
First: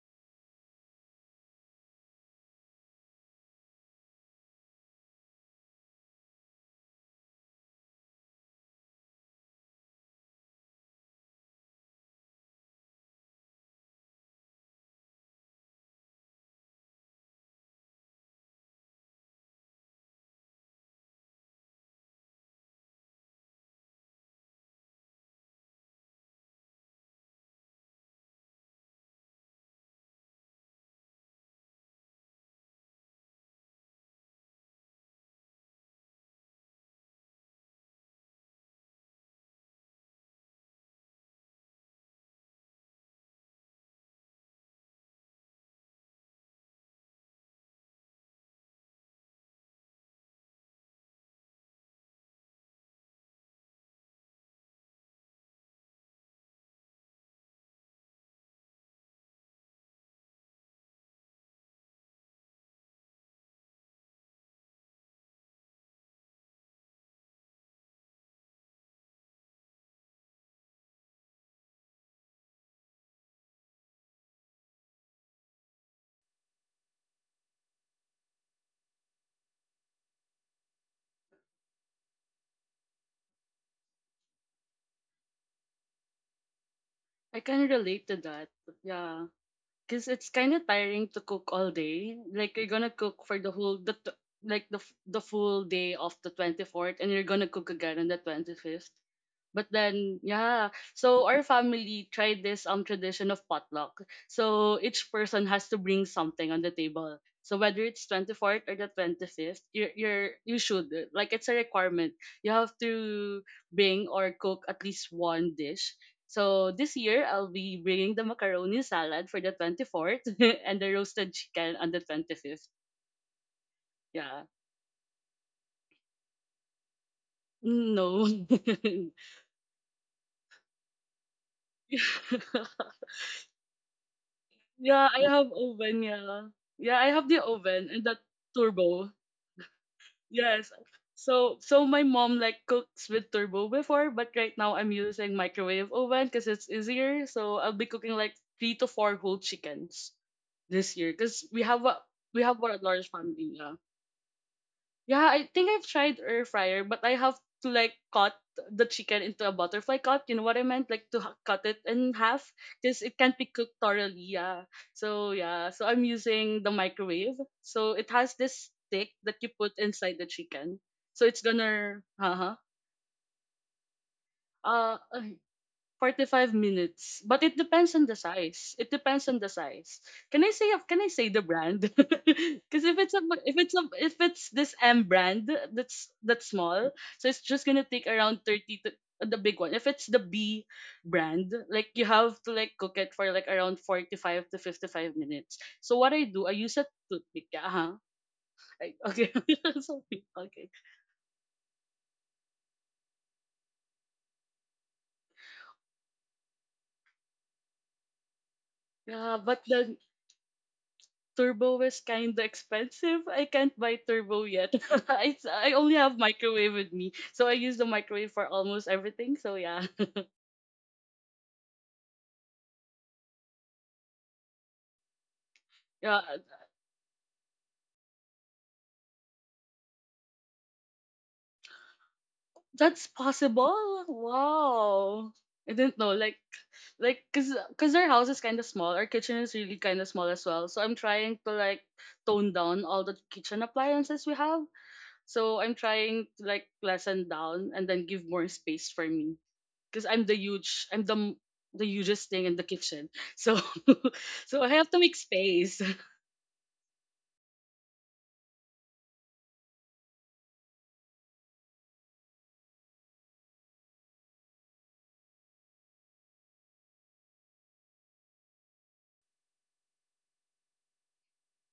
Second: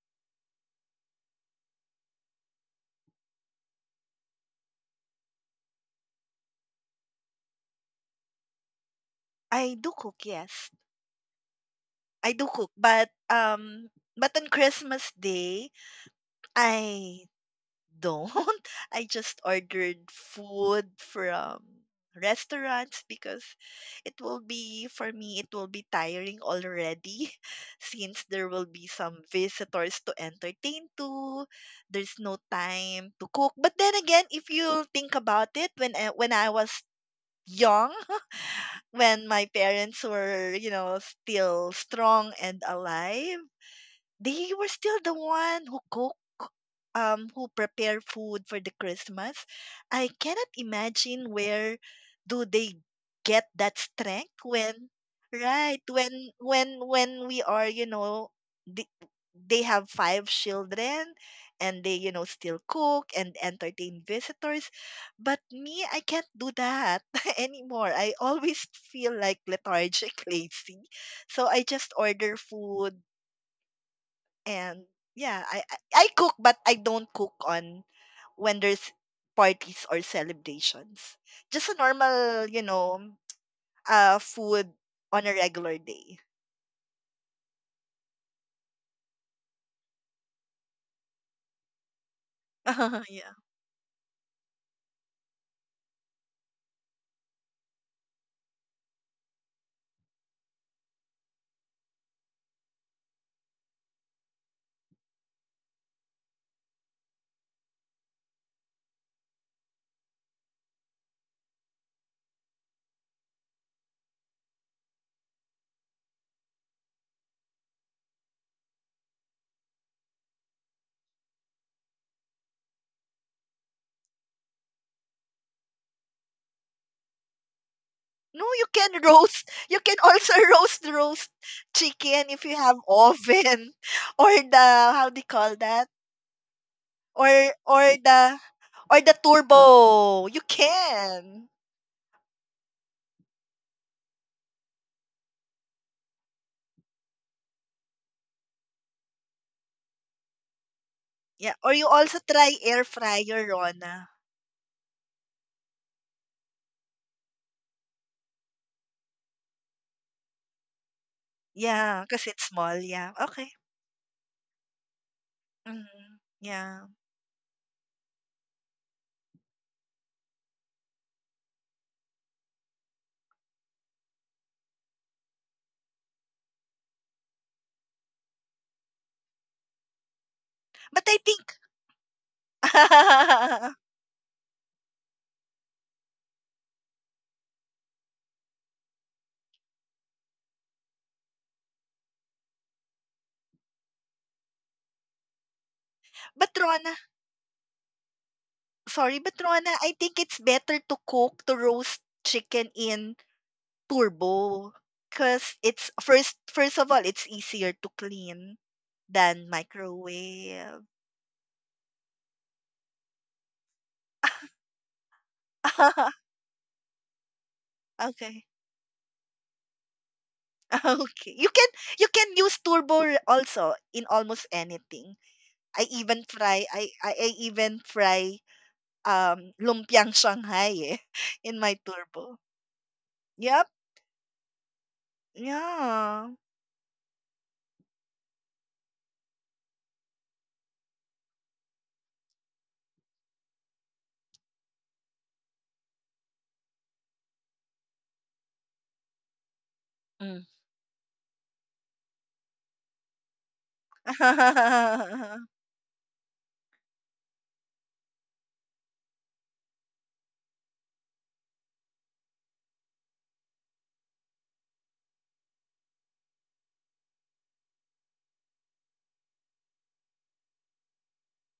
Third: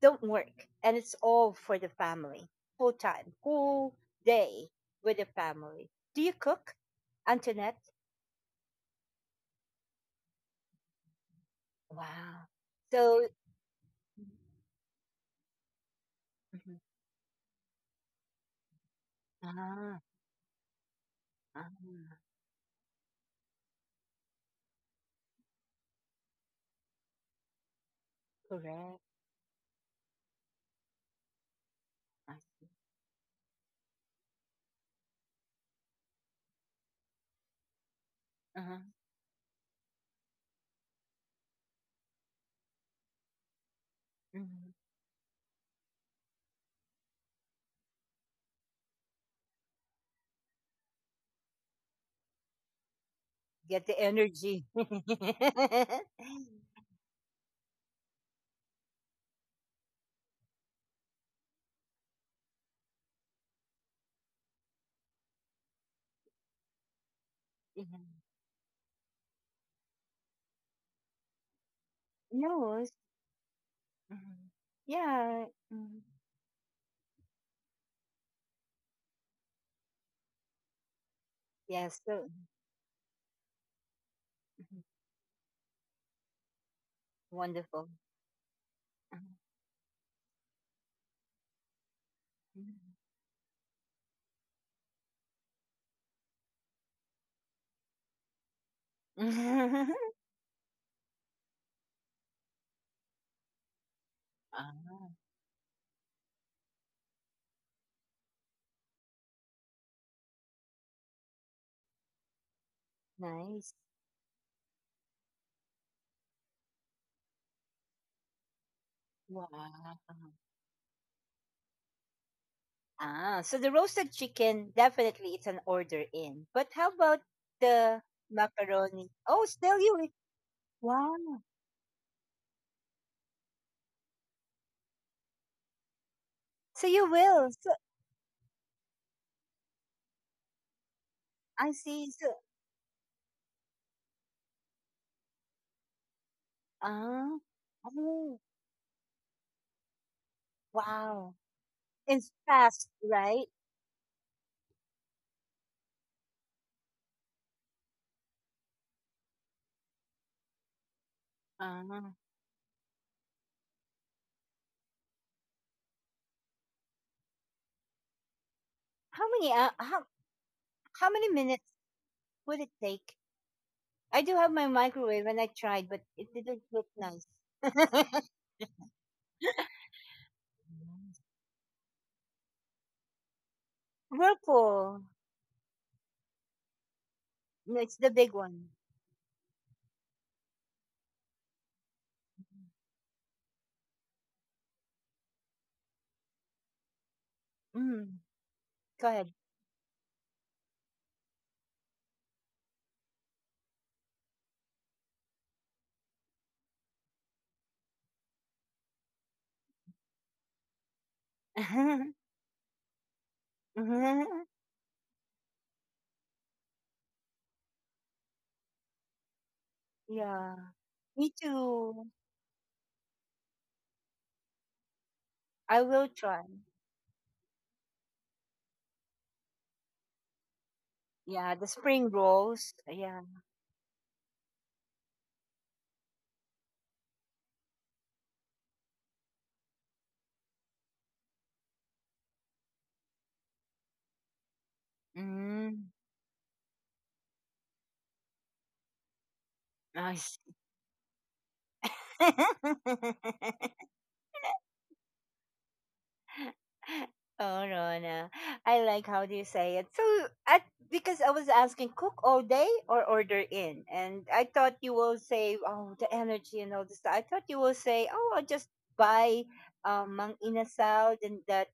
Speaker 1: don't work and it's all for the family full day with the family, do you cook, Antoinette?
Speaker 2: I do cook, yes. I do
Speaker 1: Wow.
Speaker 2: cook, but
Speaker 1: So,
Speaker 2: on Christmas Day,
Speaker 1: mhm.
Speaker 2: I don't. I just
Speaker 1: Ah,
Speaker 2: ordered food from
Speaker 1: ah,
Speaker 2: restaurants because it will be, for me it will be tiring already. Since there will be
Speaker 1: correct.
Speaker 2: some visitors to entertain to there's
Speaker 1: I
Speaker 2: no
Speaker 1: see.
Speaker 2: time to cook. But then again, if you think about it, when I was young.
Speaker 1: Uh-huh.
Speaker 2: When my parents were, you know, still strong and alive, they were
Speaker 1: Mhm.
Speaker 2: still the one who cook, who prepare food for the Christmas. I cannot imagine where do they get that
Speaker 1: Get the
Speaker 2: strength
Speaker 1: energy.
Speaker 2: when, right? When we are, you know, they they have five children and they, you know, still cook and entertain visitors. But me, I can't do that anymore. I
Speaker 1: Mhm.
Speaker 2: always feel like lethargic, lazy, so I just order
Speaker 1: No.
Speaker 2: food.
Speaker 1: Mhm.
Speaker 2: And
Speaker 1: Yeah.
Speaker 2: yeah,
Speaker 1: Mhm.
Speaker 2: I cook, but I don't cook on when there's parties or celebrations.
Speaker 1: Yeah, so
Speaker 2: Just a normal, you know,
Speaker 1: mhm.
Speaker 2: food on a regular day.
Speaker 3: I kind of
Speaker 1: Wonderful.
Speaker 3: relate to that.
Speaker 1: Uh-huh.
Speaker 3: Yeah, because it's kind of tiring to cook all day. Like you're gonna cook for the whole the t-
Speaker 2: yeah.
Speaker 3: like the f- the full day of the 24th, and you're gonna cook again on the 25th. But
Speaker 1: Mhm.
Speaker 3: then, yeah. So our family tried this tradition of potluck. So
Speaker 1: Ah,
Speaker 3: each person has to bring something on the table. So whether it's 24th or the 25th, you're you should like it's a requirement. You have to
Speaker 1: nice.
Speaker 3: bring or cook at least one dish. So this year I'll be bringing the macaroni salad for
Speaker 1: Wow.
Speaker 3: the 24th and the roasted chicken on the 25th.
Speaker 1: Ah, so the roasted
Speaker 3: Yeah.
Speaker 1: chicken definitely it's an order in. But how about the
Speaker 3: No.
Speaker 1: macaroni?
Speaker 2: No,
Speaker 1: Oh,
Speaker 2: you
Speaker 1: still
Speaker 2: can
Speaker 1: you will-
Speaker 2: roast. You can also
Speaker 1: Wow.
Speaker 2: roast chicken if you have oven, or the
Speaker 3: Yeah, I have
Speaker 2: how do you call
Speaker 3: oven,
Speaker 2: that?
Speaker 3: yeah.
Speaker 1: So
Speaker 3: Yeah, I
Speaker 1: you
Speaker 3: have the
Speaker 1: will.
Speaker 2: Or
Speaker 1: So
Speaker 3: oven and the
Speaker 2: or the
Speaker 3: turbo.
Speaker 2: or the turbo.
Speaker 3: Yes.
Speaker 2: You
Speaker 3: So
Speaker 1: I
Speaker 2: can.
Speaker 3: so my
Speaker 1: see. So,
Speaker 3: mom like cooks with turbo before, but right now I'm using microwave oven because it's easier.
Speaker 1: ah,
Speaker 3: So I'll be cooking like
Speaker 1: oh
Speaker 3: three to four whole chickens this year
Speaker 1: wow.
Speaker 3: because we have
Speaker 2: Yeah,
Speaker 3: a
Speaker 2: or you
Speaker 1: It's
Speaker 3: we
Speaker 2: also
Speaker 3: have a
Speaker 1: fast,
Speaker 2: try
Speaker 3: large
Speaker 2: air
Speaker 1: right?
Speaker 2: fry
Speaker 3: family. Yeah.
Speaker 2: your Rona.
Speaker 3: Yeah, I think I've tried air fryer, but I have to like cut the chicken into a butterfly cut. You know what I meant? Like to cut it
Speaker 1: Ah,
Speaker 3: in
Speaker 2: Yeah,
Speaker 3: half
Speaker 2: because it's
Speaker 3: because
Speaker 2: small.
Speaker 3: it
Speaker 2: Yeah.
Speaker 3: can't be
Speaker 2: Okay.
Speaker 3: cooked thoroughly. Yeah. So yeah, so I'm
Speaker 2: Mhm.
Speaker 3: using the
Speaker 2: Yeah.
Speaker 3: microwave. So it has this stick
Speaker 1: how
Speaker 3: that you
Speaker 1: many?
Speaker 3: put
Speaker 1: How
Speaker 3: inside the chicken.
Speaker 1: how
Speaker 3: So
Speaker 1: many
Speaker 3: it's
Speaker 1: minutes
Speaker 3: gonna. Uh
Speaker 1: would it take? I do have my
Speaker 3: huh.
Speaker 1: microwave, and I tried, but
Speaker 3: Forty
Speaker 1: it
Speaker 3: five
Speaker 1: didn't look
Speaker 3: minutes.
Speaker 1: nice.
Speaker 3: But it depends on the size. It depends on the size. Can I say can
Speaker 2: But
Speaker 3: I
Speaker 2: I
Speaker 3: say the
Speaker 2: think,
Speaker 3: brand? Because if it's a if it's a if it's this M
Speaker 1: Whirlpool.
Speaker 3: brand that's small, so it's just gonna
Speaker 1: No, it's
Speaker 3: take
Speaker 1: the
Speaker 3: around
Speaker 1: big one.
Speaker 3: 30 to the big one. If it's the B brand, like you have to like cook it for like around 45 to 55 minutes. So what I do, I
Speaker 2: but
Speaker 3: use a
Speaker 2: Rona,
Speaker 3: toothpick. Yeah,
Speaker 1: Mm,
Speaker 2: sorry,
Speaker 3: okay.
Speaker 1: go
Speaker 2: but Rona, I think
Speaker 3: Sorry.
Speaker 2: it's
Speaker 3: Okay.
Speaker 2: better to cook to roast chicken in turbo, cuz it's first of all, it's easier to clean
Speaker 3: Yeah,
Speaker 2: than
Speaker 3: but the
Speaker 2: microwave.
Speaker 3: turbo is
Speaker 1: ahead.
Speaker 3: kind of expensive. I can't buy turbo yet. I only have microwave with me. So I use the microwave for
Speaker 2: okay.
Speaker 3: almost everything. So yeah.
Speaker 1: Yeah, me
Speaker 2: Okay. You can
Speaker 1: too.
Speaker 2: you can use turbo r- also in almost anything.
Speaker 1: I will
Speaker 3: Yeah,
Speaker 1: try.
Speaker 2: I even fry lumpiang Shanghai eh,
Speaker 1: Yeah, the
Speaker 2: in my
Speaker 1: spring
Speaker 2: turbo.
Speaker 1: rolls.
Speaker 3: that's
Speaker 1: Yeah.
Speaker 2: Yeah.
Speaker 3: possible. Wow. I didn't know like
Speaker 2: Yeah.
Speaker 3: cuz our house is kind of small. Our kitchen is really kind of small as well. So I'm trying to like tone down all the kitchen appliances we have. So I'm
Speaker 1: Mm,
Speaker 3: trying to like lessen down and then give more space for me. Because I'm the
Speaker 1: nice.
Speaker 2: Mm.
Speaker 3: huge I'm the the hugest thing in the kitchen. So so I have to make space.
Speaker 1: Oh, Rona. I like how you say it. So, I, because I was asking, cook all day or order in? And I thought you will say, oh, the energy and all this. I thought you will say, oh, I'll just buy, mang inasal and the,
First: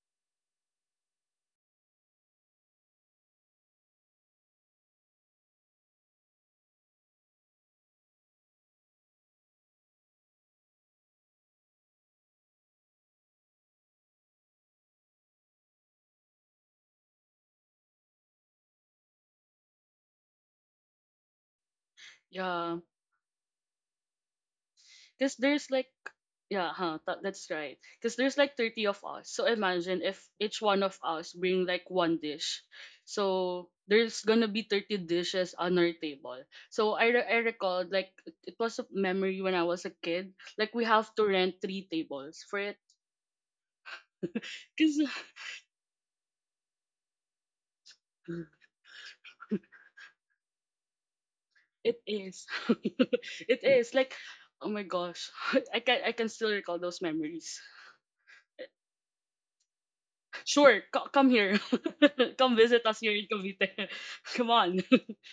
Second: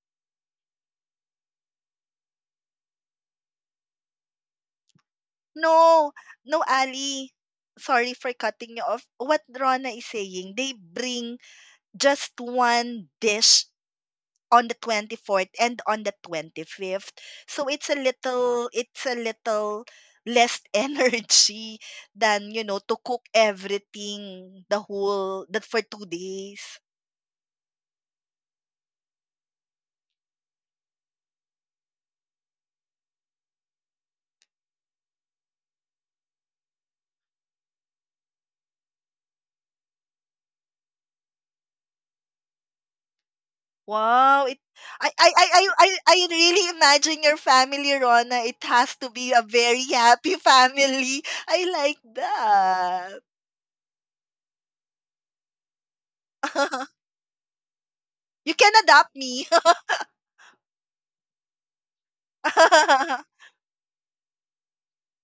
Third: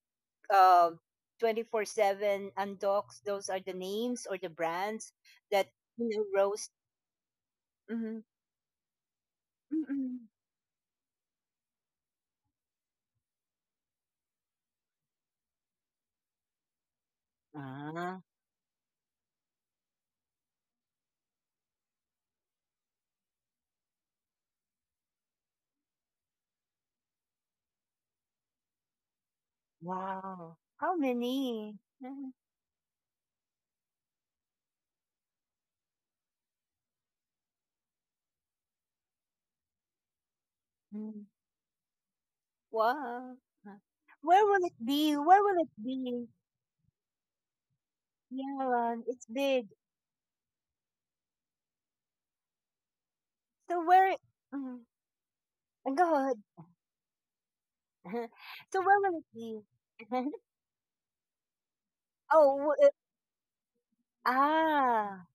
Speaker 1: uh, 24/7 Undocs, those are the names or the brands that you
Speaker 2: No,
Speaker 1: know
Speaker 2: no,
Speaker 1: roast.
Speaker 2: Ali. Sorry
Speaker 1: Mm-hmm.
Speaker 2: for cutting you off. What Rona is
Speaker 1: Mm-mm.
Speaker 2: saying, they bring just one dish on the 24th and on the 25th. So it's a
Speaker 1: Ah,
Speaker 2: little, it's a little less energy than, you
Speaker 3: Yeah,
Speaker 2: know, to cook everything the
Speaker 3: because
Speaker 2: whole, that
Speaker 3: there's like
Speaker 2: for two days.
Speaker 3: that's right. Because there's like 30 of us. So imagine if
Speaker 1: wow.
Speaker 3: each one
Speaker 1: How
Speaker 3: of us bring
Speaker 1: many?
Speaker 3: like one dish. So there's gonna be 30 dishes on our table. So I recall like it was a memory when I was a kid. Like we have to
Speaker 1: Mhm.
Speaker 3: rent three tables for it.
Speaker 1: Wow. Where
Speaker 2: Wow,
Speaker 1: will
Speaker 2: it
Speaker 1: it
Speaker 3: Because
Speaker 1: be?
Speaker 2: I I
Speaker 1: Where
Speaker 2: I
Speaker 1: will it
Speaker 2: I
Speaker 1: be?
Speaker 2: I really imagine your family, Rona. It
Speaker 1: Yeah,
Speaker 2: has to
Speaker 1: it's
Speaker 2: be a
Speaker 1: big.
Speaker 2: very happy family. I
Speaker 3: It
Speaker 2: like
Speaker 3: is.
Speaker 2: that.
Speaker 3: It
Speaker 1: So
Speaker 3: is like
Speaker 1: where?
Speaker 3: oh
Speaker 1: Mm,
Speaker 3: my gosh. I can I
Speaker 1: go
Speaker 3: can
Speaker 1: ahead.
Speaker 3: still recall those memories.
Speaker 2: You
Speaker 1: So
Speaker 2: can
Speaker 1: where will
Speaker 2: adopt
Speaker 1: it
Speaker 2: me.
Speaker 1: be?
Speaker 3: Sure, come here. Come
Speaker 1: oh,
Speaker 3: visit
Speaker 1: w-
Speaker 3: us here in Cavite.
Speaker 1: uh,
Speaker 3: Come on.
Speaker 1: ah.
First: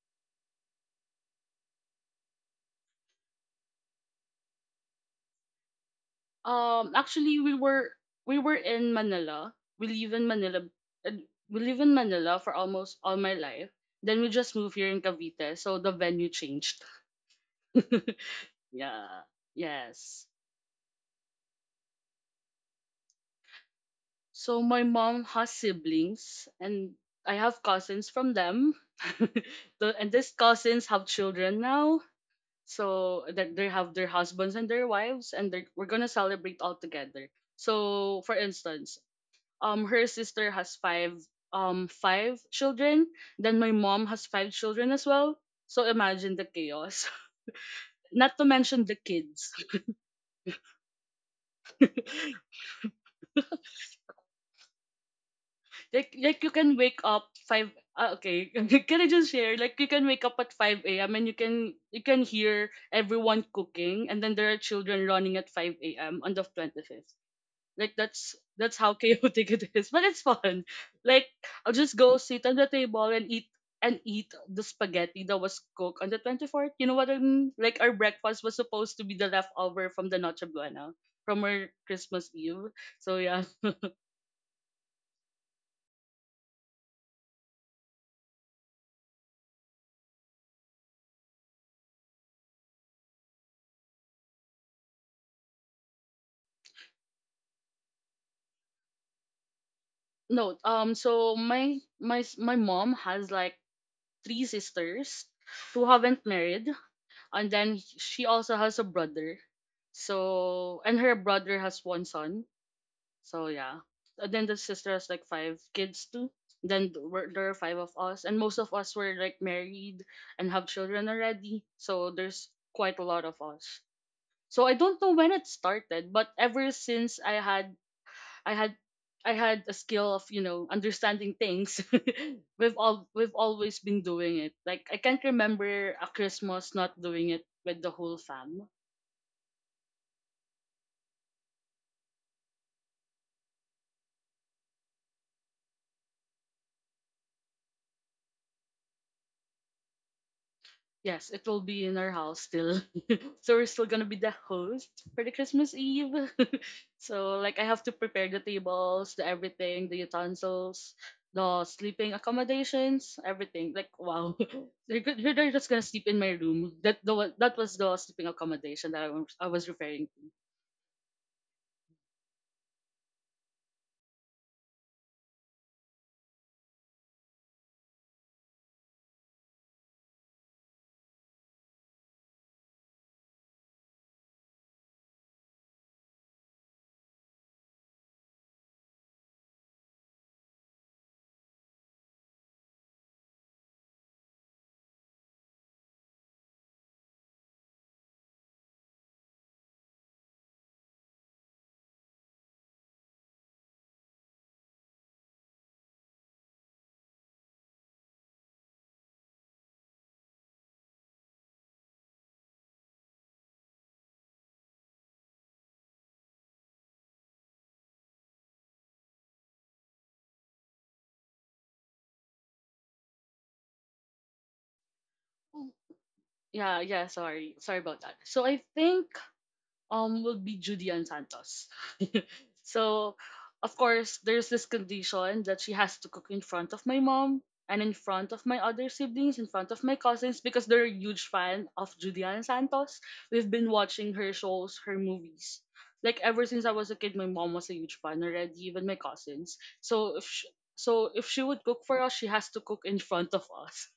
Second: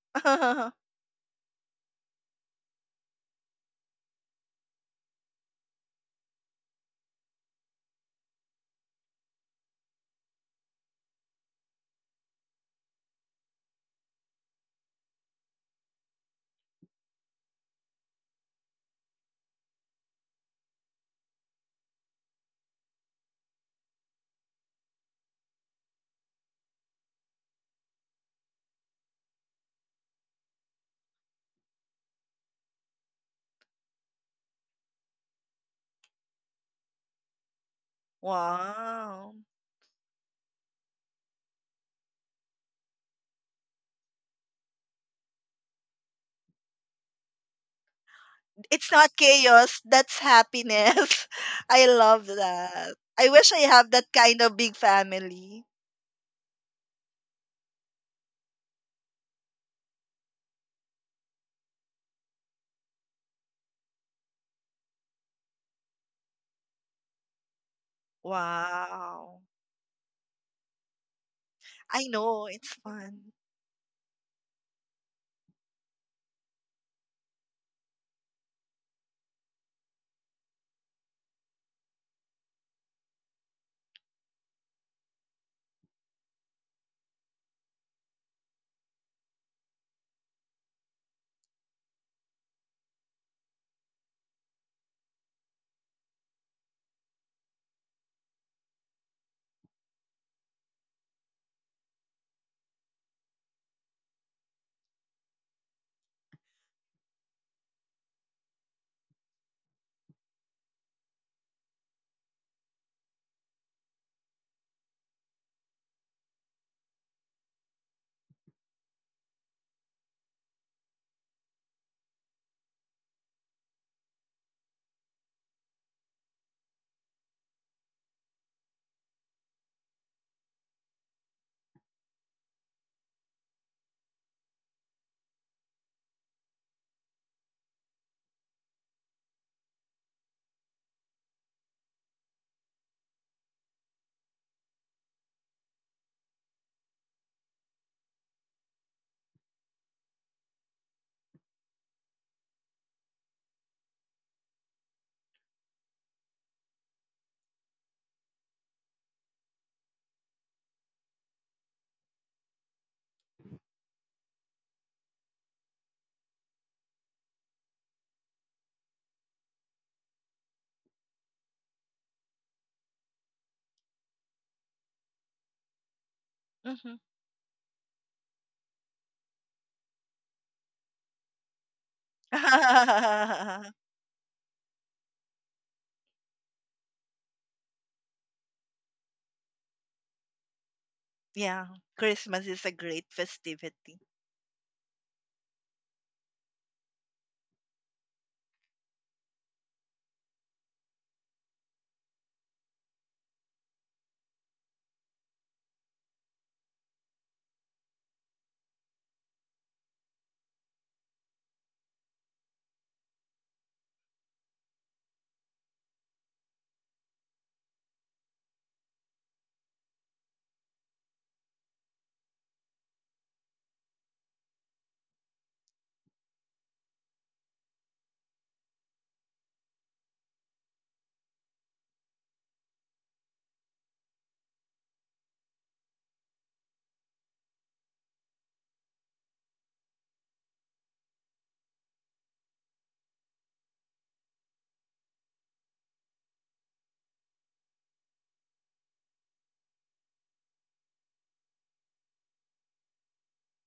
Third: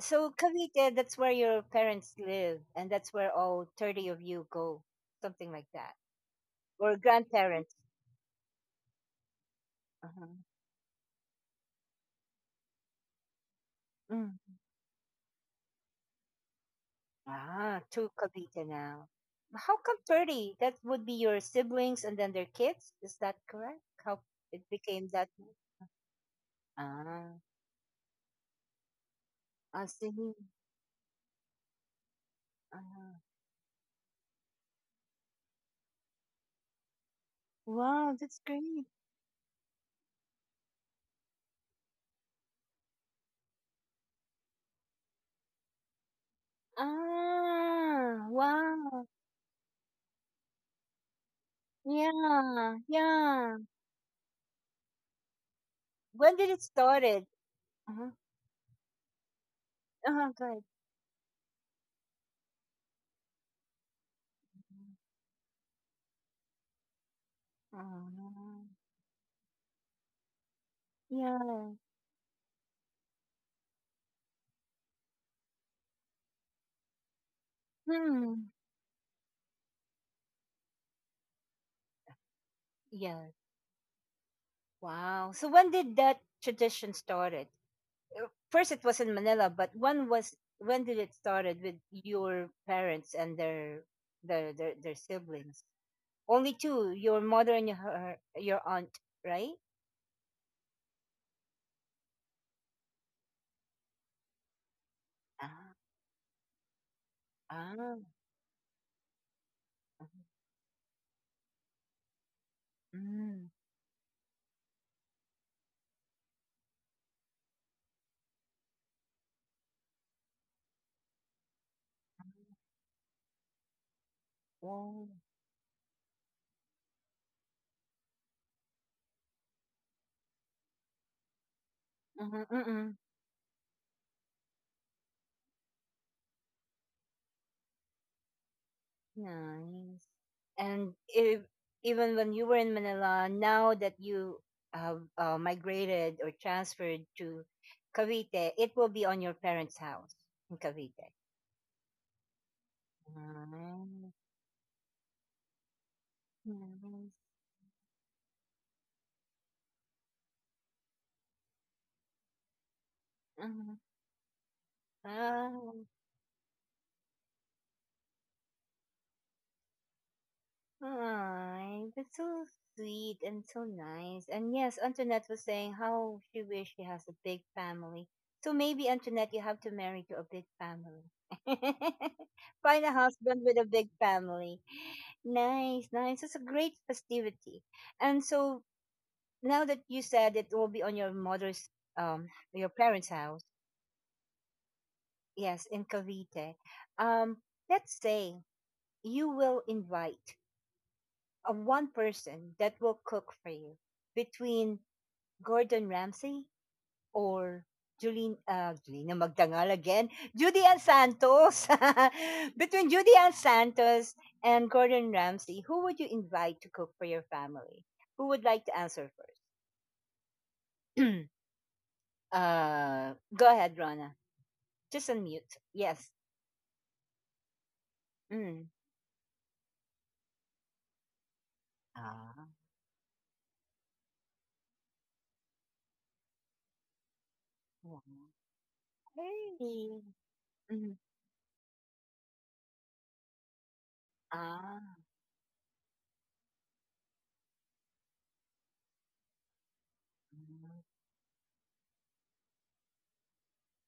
Speaker 1: So Cavite, that's where your parents live, and that's where all 30 of you go, something like that, or
Speaker 3: Actually, we
Speaker 1: grandparents.
Speaker 3: were we were in Manila. We live in
Speaker 1: Uh-huh.
Speaker 3: Manila. uh, We live in Manila for almost all my life. Then we
Speaker 1: Mm.
Speaker 3: just moved here in Cavite, so the venue changed.
Speaker 1: Ah, to Cavite
Speaker 3: yeah.
Speaker 1: now. How come
Speaker 3: Yes.
Speaker 1: 30? That would be your siblings and then their kids. Is that correct? How
Speaker 3: So
Speaker 1: it
Speaker 3: my
Speaker 1: became
Speaker 3: mom
Speaker 1: that?
Speaker 3: has siblings, and I
Speaker 1: Ah,
Speaker 3: have cousins from them.
Speaker 1: I
Speaker 3: And
Speaker 1: see.
Speaker 3: these cousins have children now.
Speaker 1: Ah,
Speaker 3: So that they have their husbands and their wives, and we're going to celebrate all together.
Speaker 1: wow,
Speaker 3: So for
Speaker 1: that's great.
Speaker 3: instance,
Speaker 2: Wow.
Speaker 3: her sister has five children, then my mom has five children as well. So imagine the chaos.
Speaker 1: Ah,
Speaker 3: Not to mention
Speaker 2: It's
Speaker 3: the
Speaker 1: wow.
Speaker 2: not
Speaker 3: kids.
Speaker 2: chaos, that's happiness. I love
Speaker 1: Yeah,
Speaker 2: that. I
Speaker 1: yeah.
Speaker 2: wish I have that kind of big family.
Speaker 3: like
Speaker 1: When
Speaker 3: like you
Speaker 1: did it
Speaker 3: can wake up
Speaker 1: started?
Speaker 3: five.
Speaker 1: Uh-huh.
Speaker 3: Okay, can I just share like you can wake
Speaker 1: Uh-huh,
Speaker 3: up at
Speaker 1: good.
Speaker 3: 5 a.m. and you can hear everyone cooking, and then there are children running at 5 a.m. on the 25th. Like
Speaker 1: Ah,
Speaker 3: that's how
Speaker 2: Wow.
Speaker 3: chaotic it is, but it's fun. Like
Speaker 1: yeah.
Speaker 3: I'll just
Speaker 2: I
Speaker 3: go sit
Speaker 2: know,
Speaker 3: on the
Speaker 2: it's
Speaker 3: table
Speaker 2: fun.
Speaker 3: and eat the spaghetti that was cooked on the 24th. You know what I mean? Like our breakfast
Speaker 1: Hmm.
Speaker 3: was supposed to be the leftover from the noche buena from our Christmas Eve, so
Speaker 1: Yeah.
Speaker 3: yeah.
Speaker 1: Wow. So when did that tradition started? First, it was in Manila, but when did it started with your parents and their siblings? Only two, your mother and your aunt, right?
Speaker 3: No, so my mom has like three sisters
Speaker 1: Ah.
Speaker 3: who haven't married, and then
Speaker 1: Ah.
Speaker 3: she also has a brother. And her brother has one son. So
Speaker 1: Mm.
Speaker 3: yeah, and then the sister has like five kids too. Then there are five of us, and most of us were like married and have children already. So there's quite a lot of us. So I don't know
Speaker 1: Wow.
Speaker 3: when it started, but ever since I had I had I had a skill of understanding things. We've always been doing it. Like I can't remember a Christmas not doing it with the whole fam.
Speaker 1: Nice. And if, even when you were in Manila, now that you have migrated or transferred to Cavite, it will be on your parents' house in Cavite.
Speaker 3: Yes, it will be in our house still. So we're still gonna be
Speaker 1: Nice.
Speaker 3: the host for the Christmas Eve.
Speaker 1: Nice.
Speaker 3: So like I have to prepare the tables, the everything, the utensils, the sleeping accommodations, everything.
Speaker 1: Uh-huh.
Speaker 3: Like wow, they're
Speaker 1: Ah,
Speaker 3: just gonna sleep in my room. That was the sleeping accommodation that I was referring to.
Speaker 1: Aw, that's so sweet and so nice. And yes, Antoinette was saying how she wished she has a
Speaker 2: Mhm.
Speaker 1: big family. So maybe Antoinette, you have to marry to a big family. Find a husband with a big family. Nice, nice. It's a great festivity. And so now that you said it will be on your mother's,
Speaker 2: Yeah,
Speaker 1: um, your
Speaker 2: Christmas is a
Speaker 1: parents'
Speaker 2: great
Speaker 1: house,
Speaker 2: festivity.
Speaker 1: yes, in Cavite. Um, let's say you will invite. Of one person that will cook for you between Gordon Ramsay or Julina, Julina Magdangal again, Judy Ann Santos. Between Judy Ann Santos and Gordon Ramsay, who would you invite to cook for your family? Who would like to answer first? Go ahead, Rona. Just unmute. Yes.
Speaker 3: Yeah, yeah, sorry. Sorry about that. So I
Speaker 1: Mm.
Speaker 3: think will be Judy and Santos.
Speaker 1: Ah.
Speaker 3: So of course there's this condition that she has to cook in front of my mom and in front of my other siblings, in front of my
Speaker 1: Hey.
Speaker 3: cousins, because they're a
Speaker 1: Mm.
Speaker 3: huge fan of Judy and Santos. We've been watching her shows, her
Speaker 1: Ah.
Speaker 3: movies. Like ever since I was a kid, my mom was a huge fan already, even my cousins. So if sh so if she would cook for us, she has to cook in front of us.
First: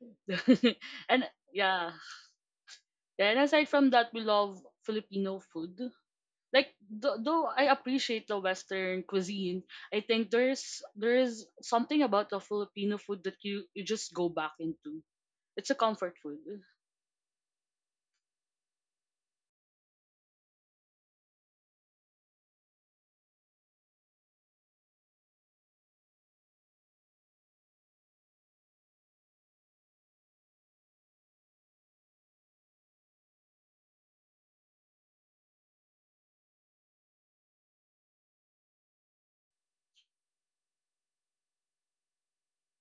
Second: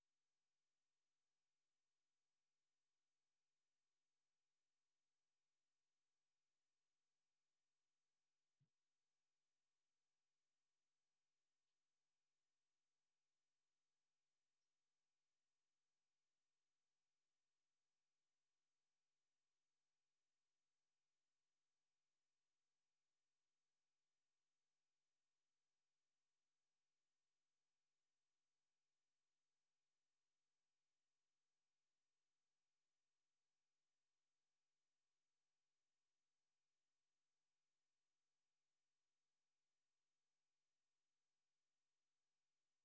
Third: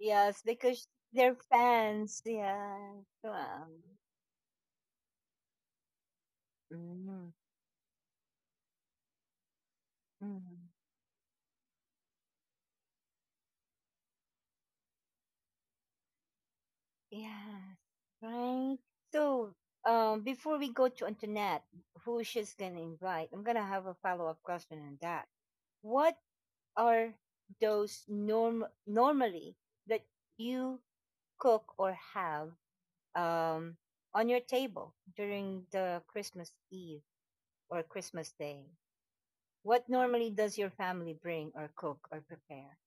Speaker 1: Yes, because
Speaker 3: and
Speaker 1: they're
Speaker 3: Yeah,
Speaker 1: fans. Yes.
Speaker 3: yeah. And
Speaker 1: Wow.
Speaker 3: aside from that, we love Filipino food. Like th-
Speaker 1: Mm,
Speaker 3: though I appreciate the Western cuisine, I think
Speaker 1: mm.
Speaker 3: there is something about the Filipino food that you just go back into. It's a comfort food.
Speaker 1: Yes. Right. So, before we go to Antoinette, who she's gonna invite, I'm gonna have a follow up question on that. What are those normally that you cook or have um on your table during the Christmas Eve or Christmas Day? What normally does your family bring or cook or prepare?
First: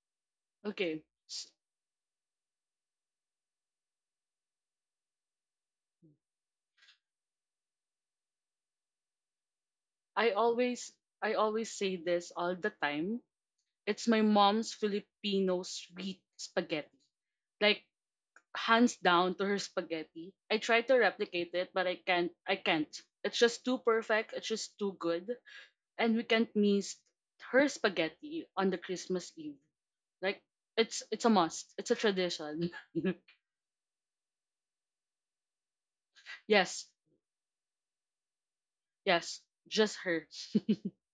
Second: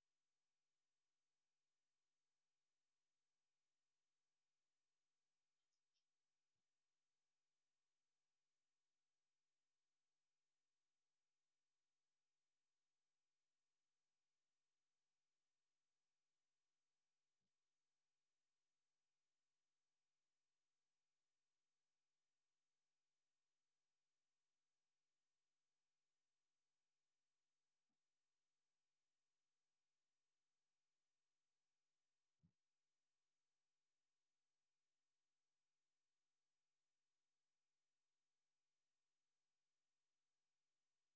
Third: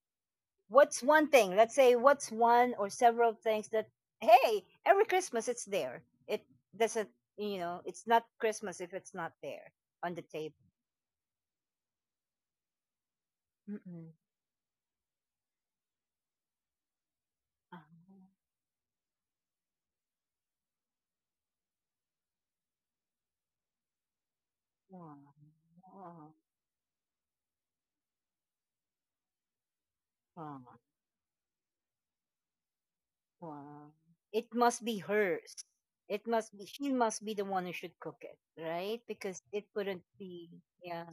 Speaker 1: What's
Speaker 3: Okay,
Speaker 1: one
Speaker 3: s-
Speaker 1: thing? Let's say what's one or several things that hey, every Christmas it's there. It doesn't, you know, it's not Christmas if it's not there on the
Speaker 3: I
Speaker 1: table.
Speaker 3: always I always say this all the time. It's
Speaker 1: Mm-mm.
Speaker 3: my mom's Filipino sweet spaghetti. Like hands down to her spaghetti. I try to replicate it, but I can't. I can't. It's just too perfect. It's just too good. And we can't miss her spaghetti on the Christmas Eve. Like it's a must. It's a tradition.
Speaker 1: It must be hers. It must be
Speaker 3: yes,
Speaker 1: She must be the one who should cook it, right?
Speaker 3: yes,
Speaker 1: Because it
Speaker 3: just
Speaker 1: wouldn't
Speaker 3: her.
Speaker 1: be yeah.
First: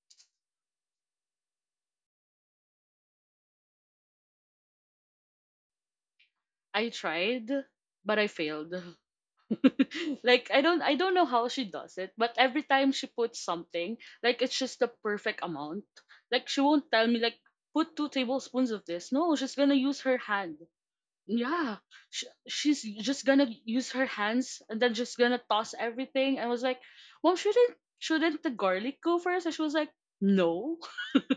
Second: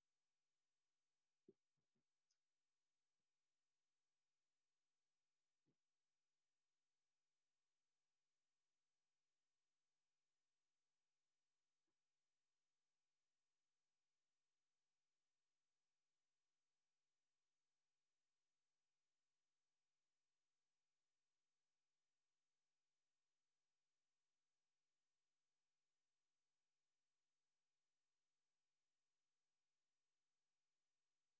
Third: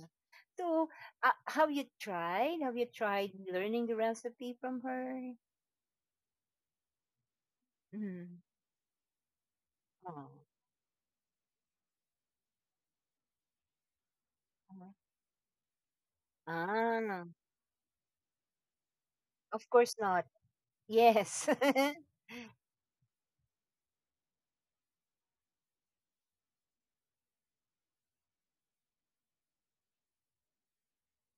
Speaker 1: So, Have you tried learning the recipe from her?
Speaker 3: I tried, but I
Speaker 1: Mm.
Speaker 3: failed.
Speaker 1: Oh.
Speaker 3: like I don't know how she does it, but every time she puts something, like it's just the perfect amount. Like she won't tell me
Speaker 1: Ah.
Speaker 3: like put two tablespoons of this. No, she's
Speaker 1: Of
Speaker 3: gonna
Speaker 1: course
Speaker 3: use her
Speaker 1: not.
Speaker 3: hand.
Speaker 1: Yes.
Speaker 3: Yeah, she's just gonna use her hands and then just gonna toss everything. I was like, mom, shouldn't the garlic go first? And she was like, no.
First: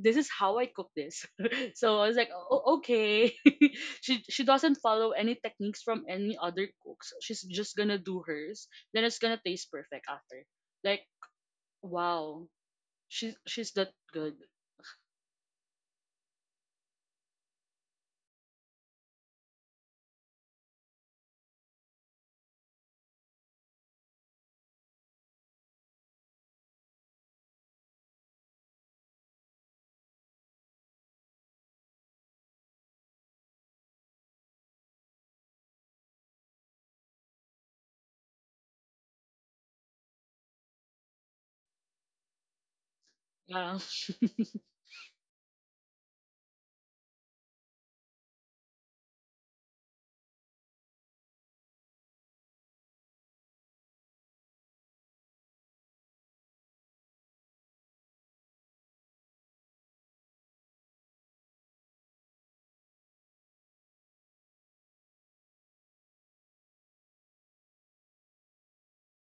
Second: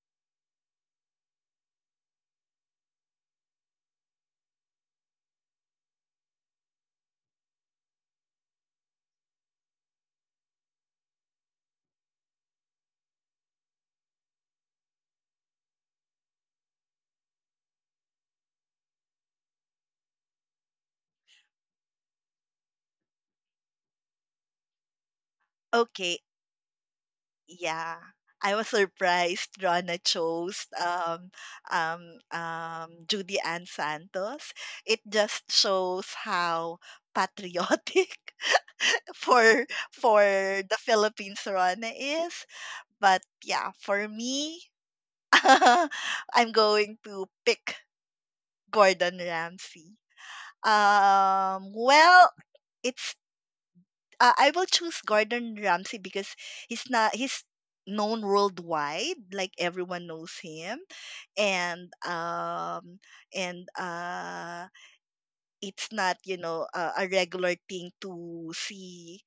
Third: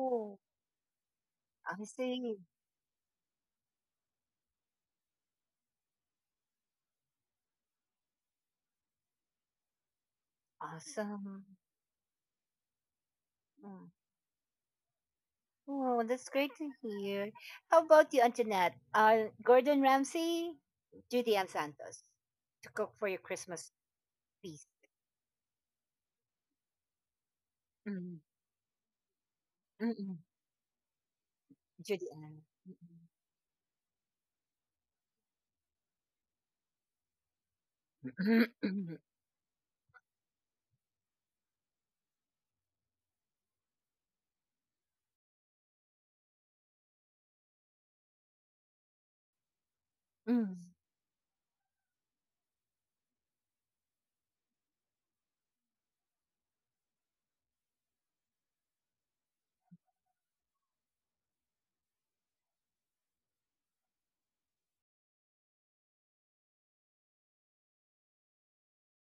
Speaker 3: this is how I cook this.
Speaker 1: I
Speaker 3: so I was like,
Speaker 1: see.
Speaker 3: okay. she doesn't follow any techniques from any other cooks, so she's just gonna do hers, then it's gonna taste perfect after. Like
Speaker 1: Awesome.
Speaker 3: wow, she's that
Speaker 1: Mm.
Speaker 3: good.
Speaker 1: Oh, that's great to hear. How about you, Antoinette? Gordon Ramsay, Judy Ann Santos to cook for your Christmas feast.
Speaker 2: Okay, yeah.
Speaker 1: Mm,
Speaker 2: I was surprised Rana
Speaker 1: mm-mm.
Speaker 2: chose
Speaker 1: Judy Ann.
Speaker 2: Judy Ann Santos. It just shows how patriotic
Speaker 1: Mm-mm.
Speaker 2: for for the Philippines Rana is. But yeah,
Speaker 3: Yeah.
Speaker 2: for me, I'm going to pick Gordon Ramsay.
Speaker 1: Mm,
Speaker 2: Well, it's I will choose Gordon Ramsay because he's not he's known worldwide, like everyone knows him, and um and it's not, you know, a regular thing to see,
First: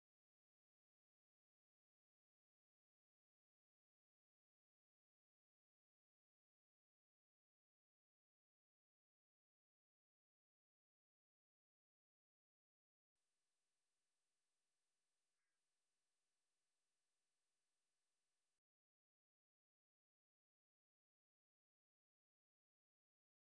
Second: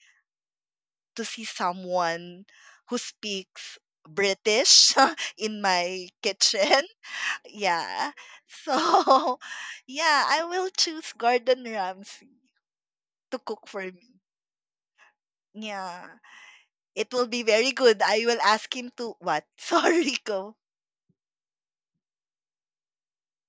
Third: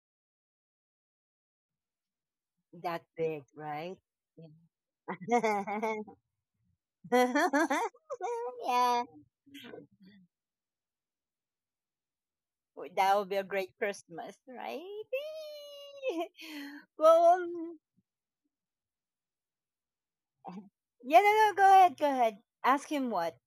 Speaker 2: to see someone who
Speaker 1: that big,
Speaker 2: speaks
Speaker 1: right?
Speaker 2: British in
Speaker 1: Yeah.
Speaker 2: my kitchen. Yeah,
Speaker 1: Yeah.
Speaker 2: so yeah, I will choose Gordon Ramsay
Speaker 1: W- that would be
Speaker 2: to
Speaker 1: a
Speaker 2: cook
Speaker 1: great
Speaker 2: for me.
Speaker 1: Christmas, right?
Speaker 2: Yeah. It will
Speaker 1: well,
Speaker 2: be very
Speaker 1: um,
Speaker 2: good. I will ask him to what? Sorry, go.
Speaker 1: yeah, no, no, go ahead, go ahead. Ask him what?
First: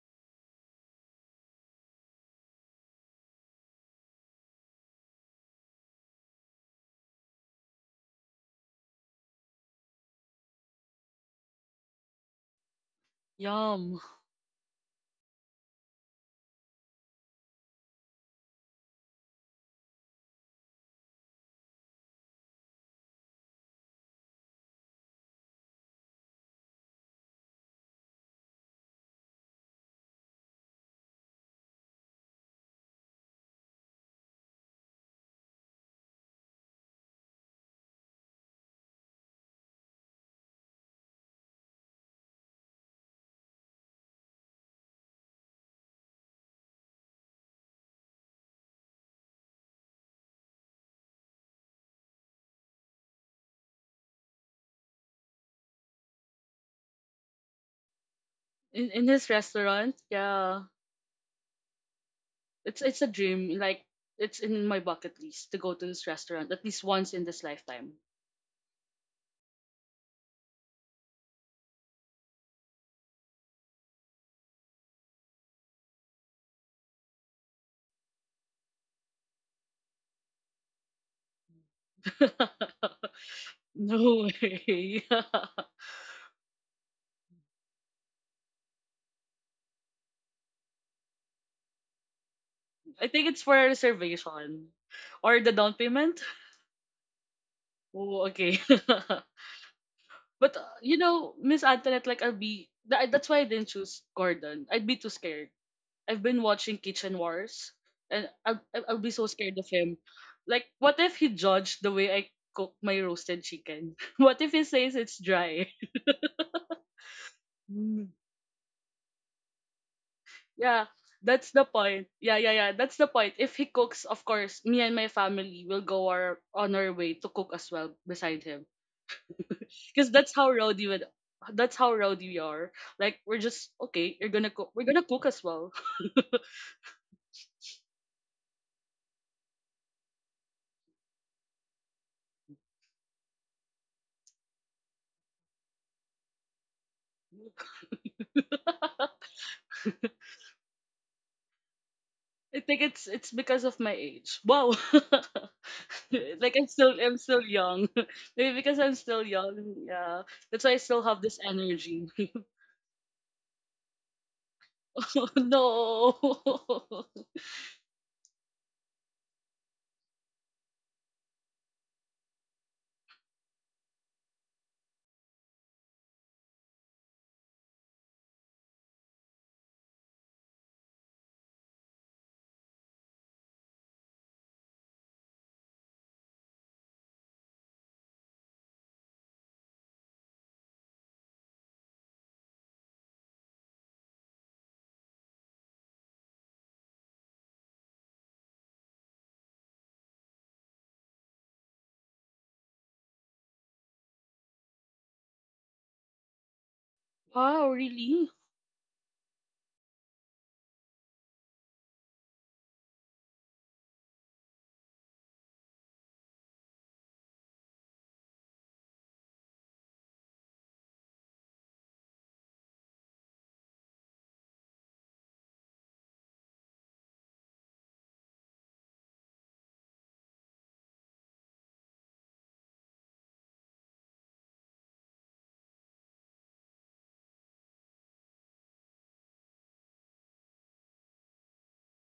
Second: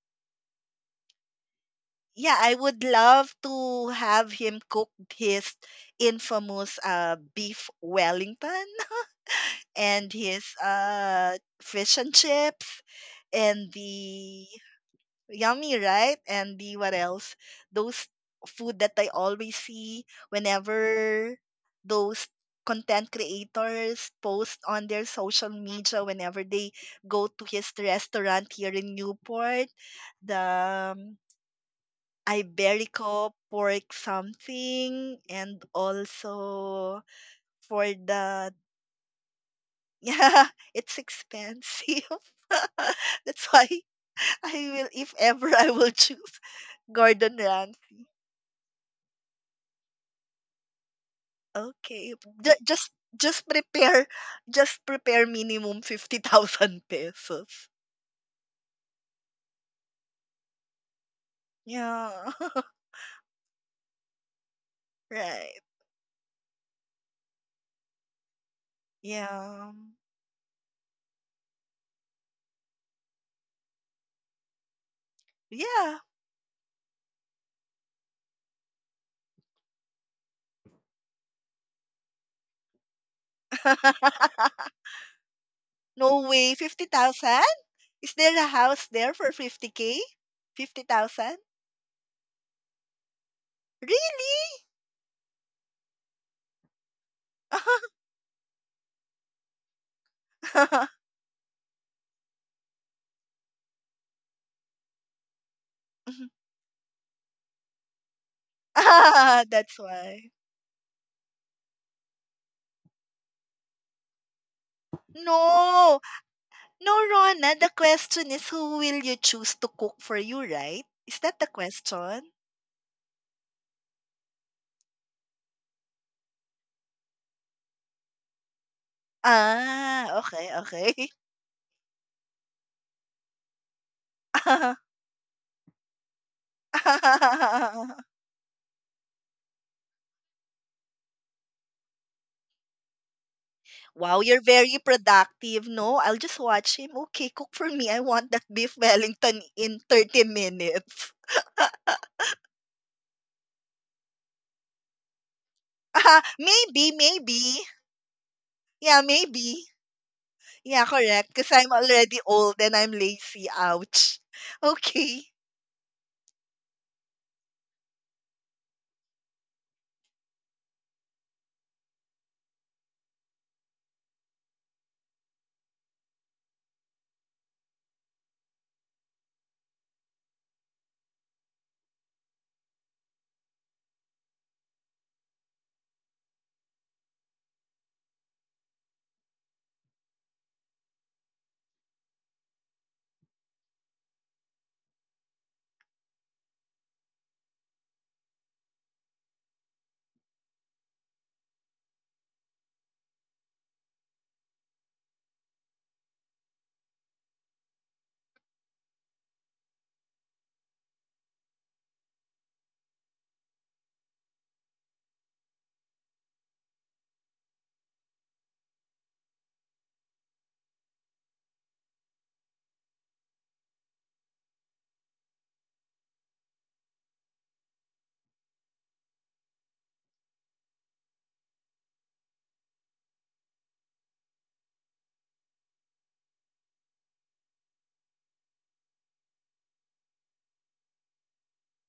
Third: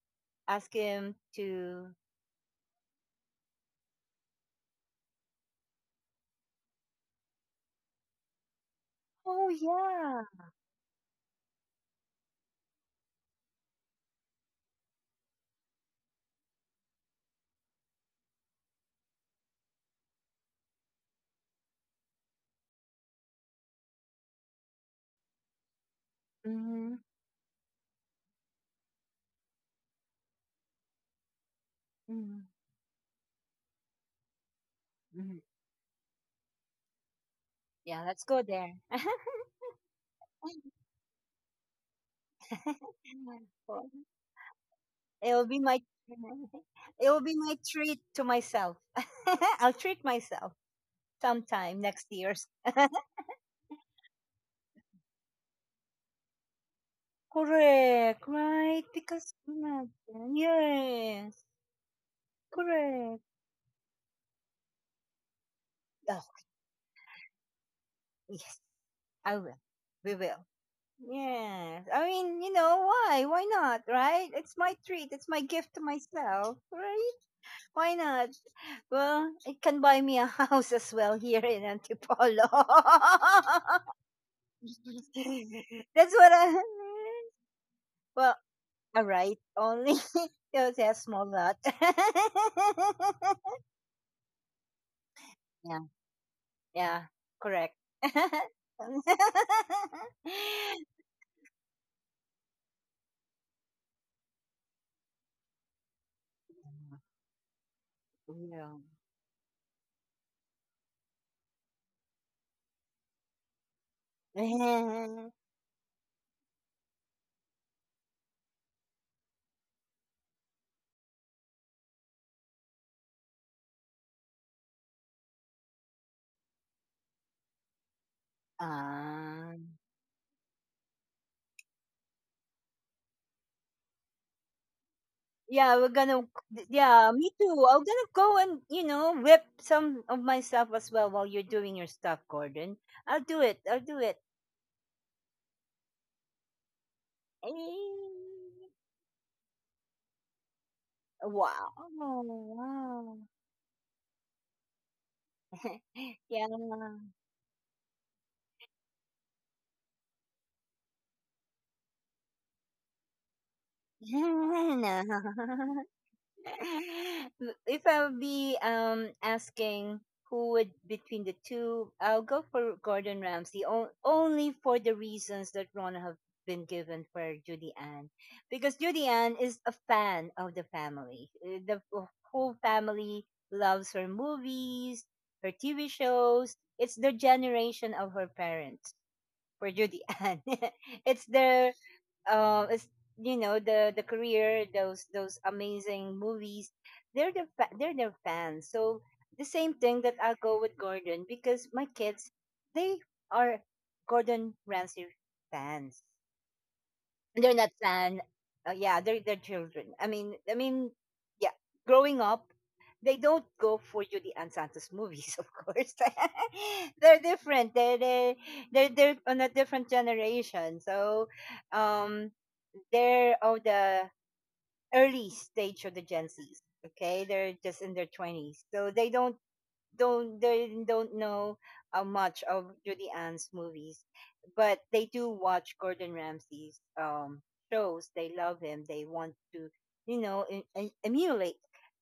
Speaker 1: Ask him to.
Speaker 2: Yeah, I would love to have him cook his infamous beef Wellington
Speaker 1: Oh
Speaker 2: and
Speaker 1: yeah.
Speaker 2: his fish and chips, and
Speaker 3: yum.
Speaker 2: the yummy, right? And the what else? Those food that I always see whenever those content creators post on their social media whenever they
Speaker 1: Mm-hmm,
Speaker 2: go to his restaurant here in Newport. The
Speaker 1: mm-hmm,
Speaker 2: Iberico pork something,
Speaker 1: hmm.
Speaker 2: and also for
Speaker 1: Yeah, let's go
Speaker 2: the.
Speaker 1: there.
Speaker 2: Yeah, it's expensive. That's why,
Speaker 1: Well,
Speaker 2: I will, if
Speaker 1: it'll
Speaker 2: ever
Speaker 1: be
Speaker 2: I
Speaker 1: my
Speaker 2: will, choose
Speaker 1: it will be
Speaker 2: Gordon
Speaker 1: my treat
Speaker 2: Ramsay.
Speaker 1: to myself. I'll treat myself sometime next
Speaker 2: Okay.
Speaker 1: year.
Speaker 2: Ju- just prepare just prepare minimum 50,000 pesos.
Speaker 1: Correct, right?
Speaker 3: In this
Speaker 1: Because
Speaker 3: restaurant,
Speaker 1: imagine,
Speaker 3: yeah.
Speaker 1: yes,
Speaker 2: Yeah.
Speaker 3: It's a
Speaker 1: correct.
Speaker 3: dream. Like it's in my bucket list to
Speaker 2: right.
Speaker 3: go to this restaurant at least once in this lifetime.
Speaker 1: Yes, I will.
Speaker 2: Yeah.
Speaker 1: We will. Yes. I mean, you know, why? Why not, right? It's my treat. It's my gift to
Speaker 2: Yeah.
Speaker 1: myself, right? Why not? Well, it can buy me a house as well here in Antipolo.
Speaker 3: no way.
Speaker 2: No
Speaker 1: That's what
Speaker 2: way.
Speaker 1: I.
Speaker 2: 50,000? Is there
Speaker 1: Well,
Speaker 2: a house there
Speaker 1: alright.
Speaker 2: for
Speaker 1: Right
Speaker 2: 50K?
Speaker 1: only. Because a small
Speaker 2: 50,000?
Speaker 1: lot.
Speaker 3: I think it's for
Speaker 2: Really?
Speaker 3: reservation or the down
Speaker 1: Yeah,
Speaker 3: payment.
Speaker 1: yeah, correct.
Speaker 3: Oh, okay. but you know, Miss Antoinette, like I'll be. That's why I didn't choose Gordon. I'd be too scared. I've been watching Kitchen Wars, and I'll be so scared
Speaker 2: Ah,
Speaker 3: of
Speaker 2: that's
Speaker 3: him.
Speaker 2: why.
Speaker 3: Like, what if he judged the way I cook my roasted chicken? What if he says it's
Speaker 1: Yeah.
Speaker 3: dry?
Speaker 2: No. No, Rona, the question is who will you choose to cook for you,
Speaker 3: Yeah,
Speaker 2: right? Is that the
Speaker 3: that's the point.
Speaker 2: question?
Speaker 3: Yeah, yeah, yeah. That's the point. If he cooks, of course, me and my family will go our on our way to cook as well beside him.
Speaker 1: Ah,
Speaker 3: Because
Speaker 2: Ah, okay, okay.
Speaker 3: that's how rowdy we are. Like we're just okay, you're gonna cook, we're gonna cook as well.
Speaker 1: yeah, we're gonna, yeah, me too. I'm gonna go and, you know, whip some of my stuff as well while you're doing your stuff, Gordon. I'll do it. I'll do it.
Speaker 2: Wow, you're very productive, no? I'll just watch him. Okay, cook for
Speaker 1: Eh,
Speaker 2: me. I want that beef Wellington in 30 minutes.
Speaker 1: wow.
Speaker 3: I think it's
Speaker 1: Wow.
Speaker 3: it's because of my age. Wow.
Speaker 2: Ah,
Speaker 1: Yeah.
Speaker 3: like I'm still
Speaker 2: maybe,
Speaker 3: I'm still
Speaker 2: maybe.
Speaker 3: young. Maybe because I'm
Speaker 2: Yeah,
Speaker 3: still young.
Speaker 2: maybe.
Speaker 3: Yeah. That's why I
Speaker 2: Yeah,
Speaker 3: still have this
Speaker 2: correct. Because 'cause I'm
Speaker 3: energy.
Speaker 2: already old and I'm lazy. Ouch. Okay.
Speaker 1: No.
Speaker 3: no.
Speaker 1: If I'll be asking who would between the two, I'll go for Gordon Ramsay on, only for the reasons that Ron have been given for Judy Ann, because Judy Ann is a fan of the family. The f- whole family loves her movies, her TV shows. It's the generation of her parents for Judy Ann. it's their uh, it's, you know the career those amazing movies they're the fa- they're their fans so the same thing that I'll go with Gordon because my kids they are Gordon Ramsay fans. They're not
Speaker 3: wow,
Speaker 1: son.
Speaker 3: really?
Speaker 1: Yeah, they're their children. I mean, yeah. Growing up, they don't go for Judy Ann Santos movies, of course. They're different. They're on a different generation. So, um, they're of the early stage of the Gen Zs. Okay, they're just in their twenties, so they don't know much of Judy Ann's movies, but they do watch Gordon Ramsay's shows. They love him. They want to, you know, emulate.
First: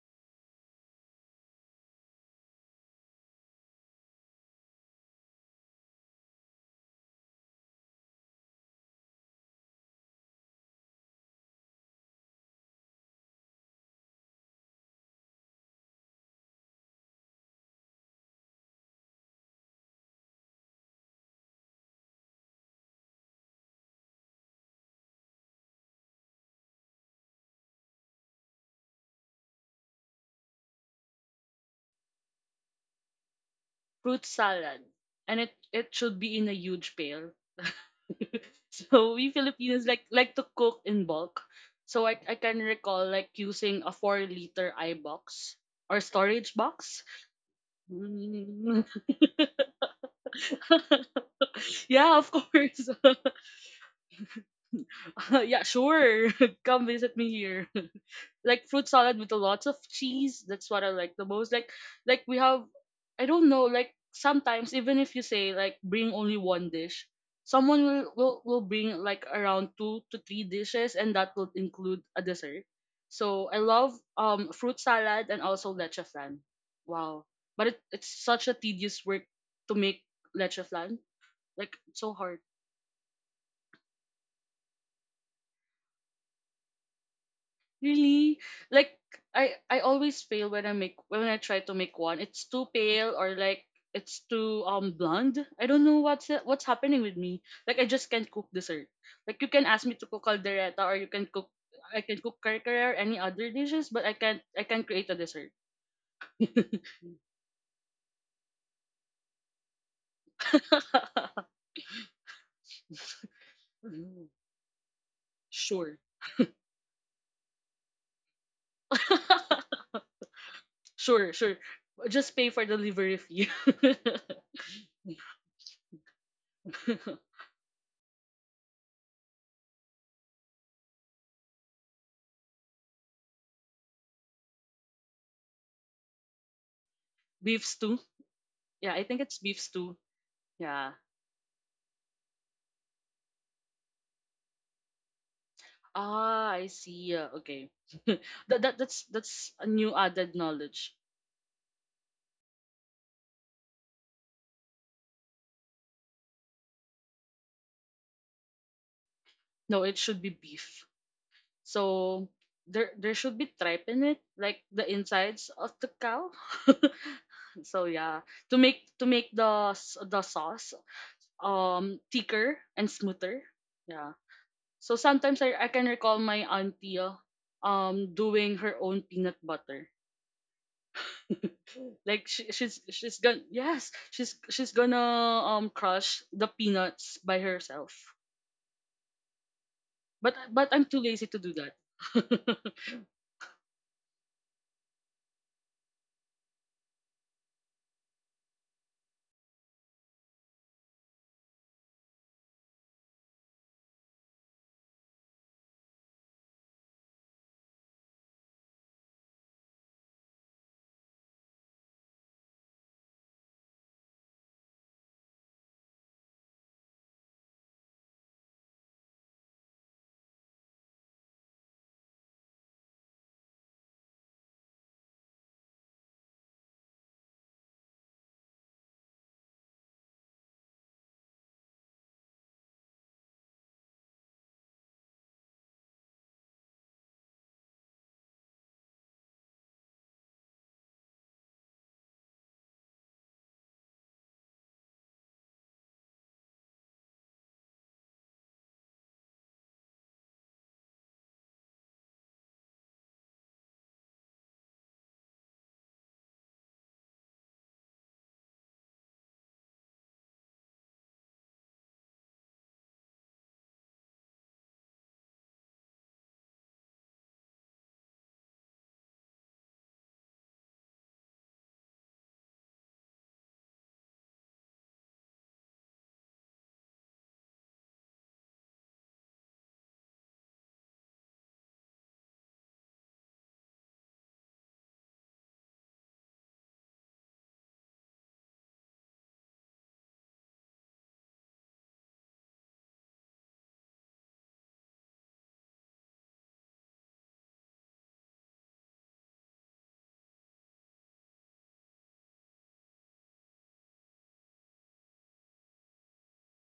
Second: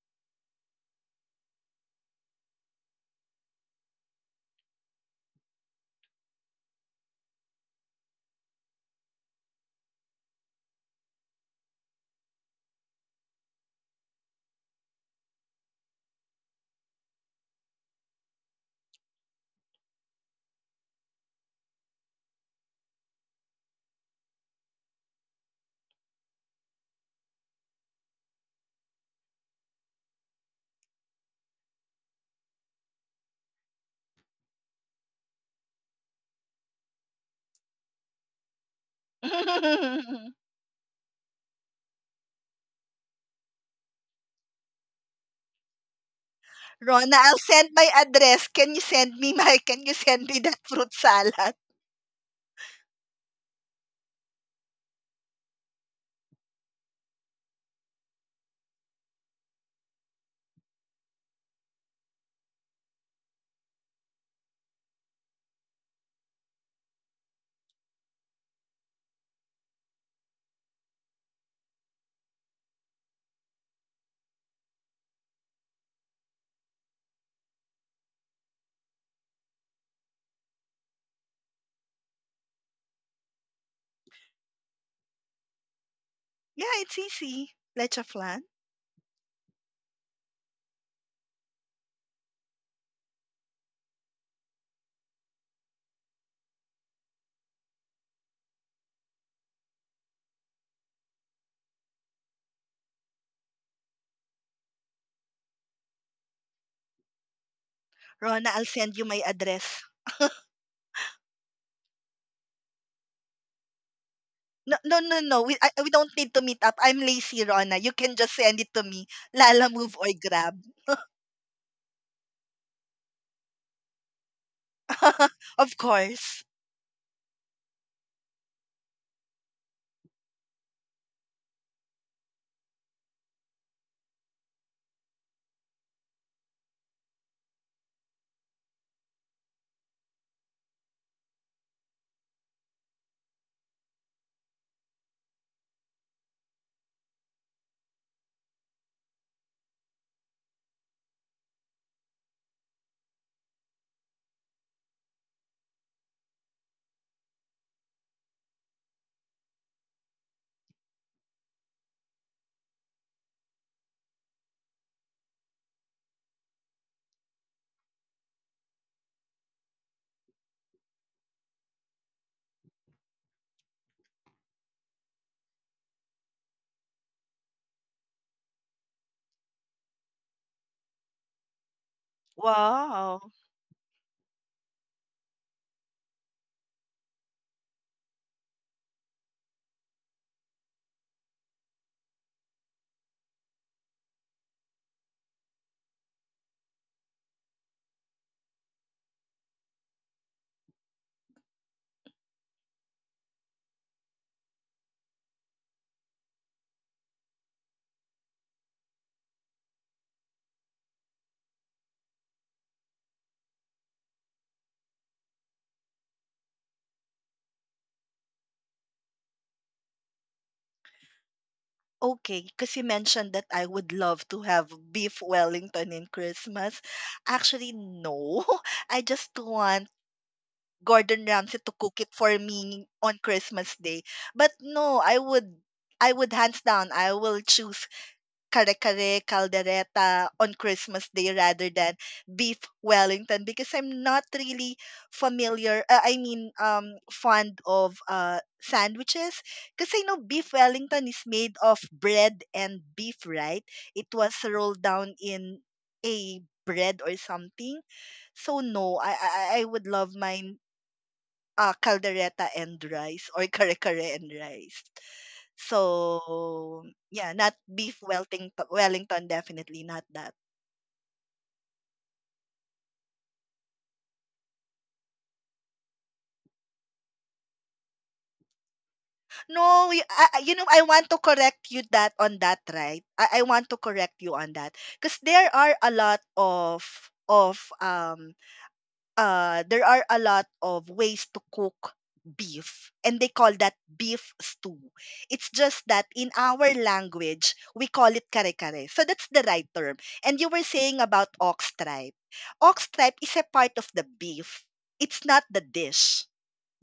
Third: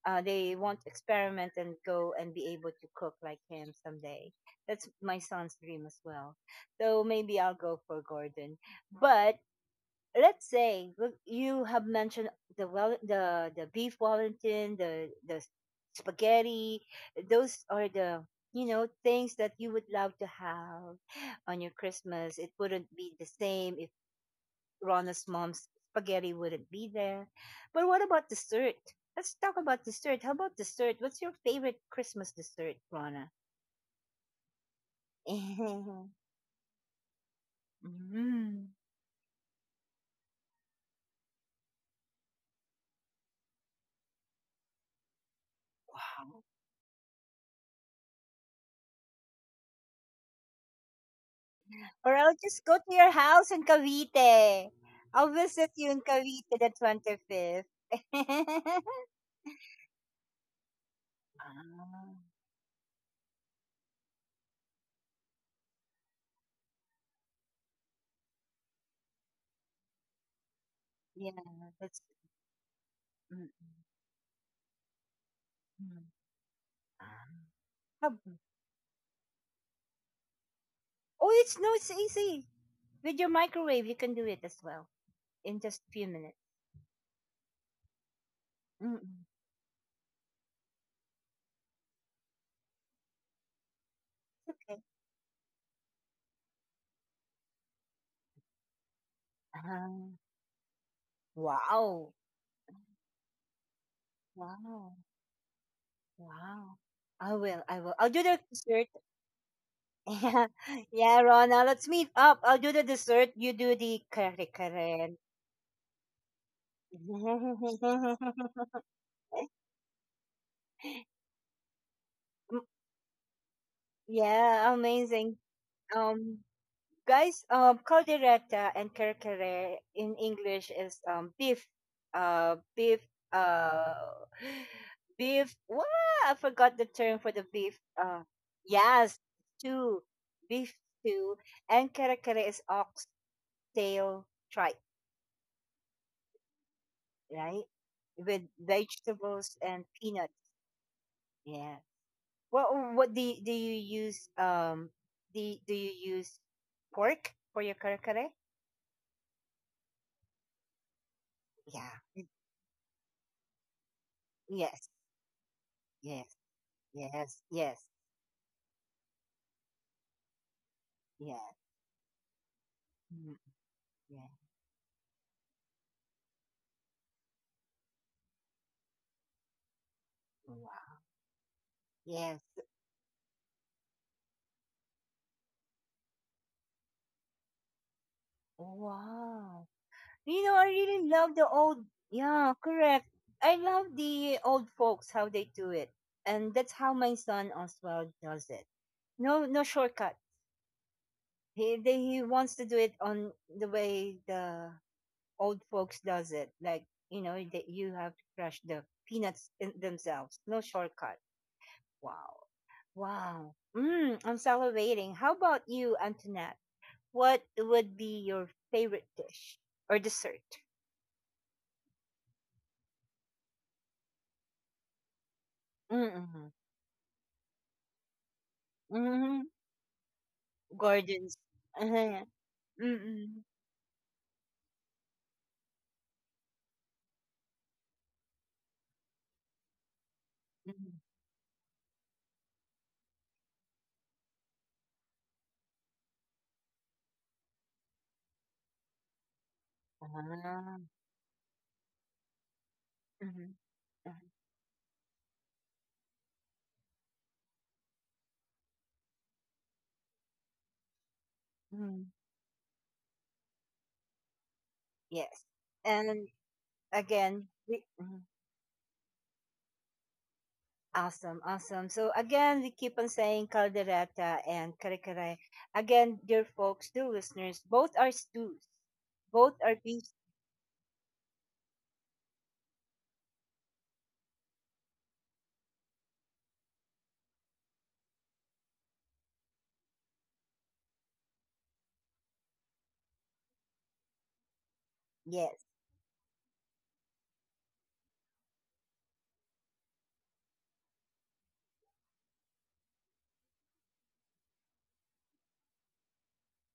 Speaker 1: They want to experiment and go and be able to cook like him someday. That's my son's dream as well. So maybe I'll go for Gordon, but let's say look, you have mentioned the beef wellington, the spaghetti. Those are the, you know, things that you would love to have on your Christmas. It wouldn't be the same if Rona's mom's spaghetti wouldn't be there. But what about dessert? Let's talk about dessert. How about dessert? What's your favorite Christmas dessert, Rona?
Speaker 3: Fruit salad, and it should be in a huge pail.
Speaker 1: mm,
Speaker 3: so we Filipinos like like to cook in bulk. So I can recall like using a 4 liter iBox or
Speaker 1: wow.
Speaker 3: storage box.
Speaker 2: Rona, I'll send my address.
Speaker 3: Mm.
Speaker 2: Can you send me that fruit salad?
Speaker 1: Or
Speaker 3: yeah, of
Speaker 1: I'll just go
Speaker 3: course.
Speaker 1: to your house in Cavite. I'll
Speaker 3: Yeah,
Speaker 1: visit you in
Speaker 3: sure.
Speaker 1: Cavite the
Speaker 3: Come visit me
Speaker 1: 25th.
Speaker 3: here. like fruit salad with a lots of cheese. That's what I like the most.
Speaker 1: Ah,
Speaker 3: Like we have, I don't know, like sometimes even if you say like bring only one dish, someone will bring like around two to three dishes and
Speaker 1: yeah,
Speaker 3: that will
Speaker 1: that's.
Speaker 3: include a dessert.
Speaker 1: Mm,
Speaker 3: So I love fruit salad and also
Speaker 1: mm.
Speaker 3: leche flan. Wow.
Speaker 1: Ah.
Speaker 3: But it's
Speaker 1: How-
Speaker 3: such a tedious work to make leche flan.
Speaker 1: Oh, it's no,
Speaker 3: Like
Speaker 1: it's
Speaker 3: it's so hard.
Speaker 1: easy. With your microwave, you can do it as well in just a few minutes.
Speaker 2: Yeah, it's easy. Leche flan.
Speaker 3: Really? Like
Speaker 1: Mm-mm.
Speaker 3: I always fail when I try to make one. It's too pale, or like it's too
Speaker 1: Okay.
Speaker 3: blonde. I don't know what's happening with me. Like I just can't cook dessert. Like you can ask
Speaker 1: Ah,
Speaker 3: me to cook caldereta, or you can cook, I
Speaker 1: wow.
Speaker 3: can cook kare or any other dishes, but I can't
Speaker 1: Wow.
Speaker 3: create a dessert.
Speaker 1: Wow. I will. I will. I'll do
Speaker 2: Rona,
Speaker 1: the
Speaker 2: I'll send
Speaker 1: dessert.
Speaker 2: you my address.
Speaker 1: Yeah, yeah, Rona. Let's meet up. I'll do the dessert. You do the kare
Speaker 2: No, no,
Speaker 1: kare.
Speaker 2: no, no. We
Speaker 3: sure.
Speaker 2: don't need to meet up. I'm lazy, Rona. You can just send it to me. Lala Move or Grab.
Speaker 3: sure, sure. Just pay for delivery fee.
Speaker 1: Yeah, amazing.
Speaker 2: Of course.
Speaker 1: Um, guys, caldereta and kerkere in English is beef, uh, beef, uh, beef. What? I forgot the term for the
Speaker 3: beef
Speaker 1: beef.
Speaker 3: stew. Yeah, I think
Speaker 1: Yes,
Speaker 3: it's beef stew.
Speaker 1: stew, beef
Speaker 3: Yeah.
Speaker 1: stew, and kerkere is oxtail tripe,
Speaker 3: Ah, I see. Yeah, okay.
Speaker 1: right?
Speaker 3: that,
Speaker 1: With
Speaker 3: that's that's
Speaker 1: vegetables
Speaker 3: a
Speaker 1: and
Speaker 3: new added
Speaker 1: peanuts.
Speaker 3: knowledge.
Speaker 1: Yeah. What what do you, do you use pork for your kare kare?
Speaker 3: No, it should be beef.
Speaker 1: Yeah. Y-
Speaker 3: So there should be tripe in it, like the
Speaker 1: Yes.
Speaker 3: insides of the cow.
Speaker 1: Yes. Yes.
Speaker 3: so
Speaker 1: Yes.
Speaker 3: yeah, to make the the sauce
Speaker 1: Yes.
Speaker 3: thicker and
Speaker 1: Mm,
Speaker 3: smoother. Yeah.
Speaker 1: yes.
Speaker 3: So sometimes I can recall my auntie doing her own peanut butter.
Speaker 1: Wow.
Speaker 3: Like
Speaker 1: Yes.
Speaker 3: she, she's
Speaker 2: Wow.
Speaker 3: she's gonna, yes, she's gonna crush the peanuts by herself.
Speaker 1: Wow.
Speaker 3: But
Speaker 1: You know, I
Speaker 3: I'm too
Speaker 1: really
Speaker 3: lazy
Speaker 1: love
Speaker 3: to
Speaker 1: the
Speaker 3: do that.
Speaker 1: old. Yeah, correct. I love the old folks how they do it, and that's how my son Oswald does it. No, no shortcut. He wants to do it on the way the old folks does it. Like, you know, that you have to crush the peanuts in themselves. No shortcut. Wow. Wow. Mm, I'm salivating. How about you, Antoinette? What would be your favorite dish or dessert?
Speaker 2: Okay, because you mentioned that I would love to have beef Wellington in
Speaker 1: Mm-hmm.
Speaker 2: Christmas. Actually, no. I just
Speaker 1: Mm-hmm.
Speaker 2: want Gordon
Speaker 1: Gordon's.
Speaker 2: Ramsay to cook it
Speaker 1: Mm-hmm.
Speaker 2: for me on Christmas Day. But no, I would hands down I will choose kare-kare, caldereta on Christmas
Speaker 1: Mm-hmm.
Speaker 2: Day rather than beef Wellington, because I'm not really familiar, I mean, fond of sandwiches. Because I know beef
Speaker 1: Ah,
Speaker 2: Wellington is made of bread and beef, right?
Speaker 1: mhm,
Speaker 2: It
Speaker 1: mhm,
Speaker 2: was rolled down in a bread or something. So no, I would love mine. Ah,
Speaker 1: mhm.
Speaker 2: caldereta and rice or kare-kare and rice.
Speaker 1: Yes. And
Speaker 2: So, yeah,
Speaker 1: again,
Speaker 2: not
Speaker 1: we,
Speaker 2: beef
Speaker 1: mhm.
Speaker 2: Wellington. Wellington, definitely not that.
Speaker 1: Awesome, awesome. So again, we keep on saying caldereta and karikare. Again, dear folks, dear listeners, both are stews. Both are
Speaker 2: No, you,
Speaker 1: beef.
Speaker 2: you know, I want to correct you that on that, right? I want to correct you on that because there are a lot of um there are a lot of ways to cook beef, and they call that beef stew. It's
Speaker 1: Yes.
Speaker 2: just that in our language, we call it kare kare. So that's the right term. And you were saying about ox tripe. Ox tripe is a part of the beef. It's not the dish.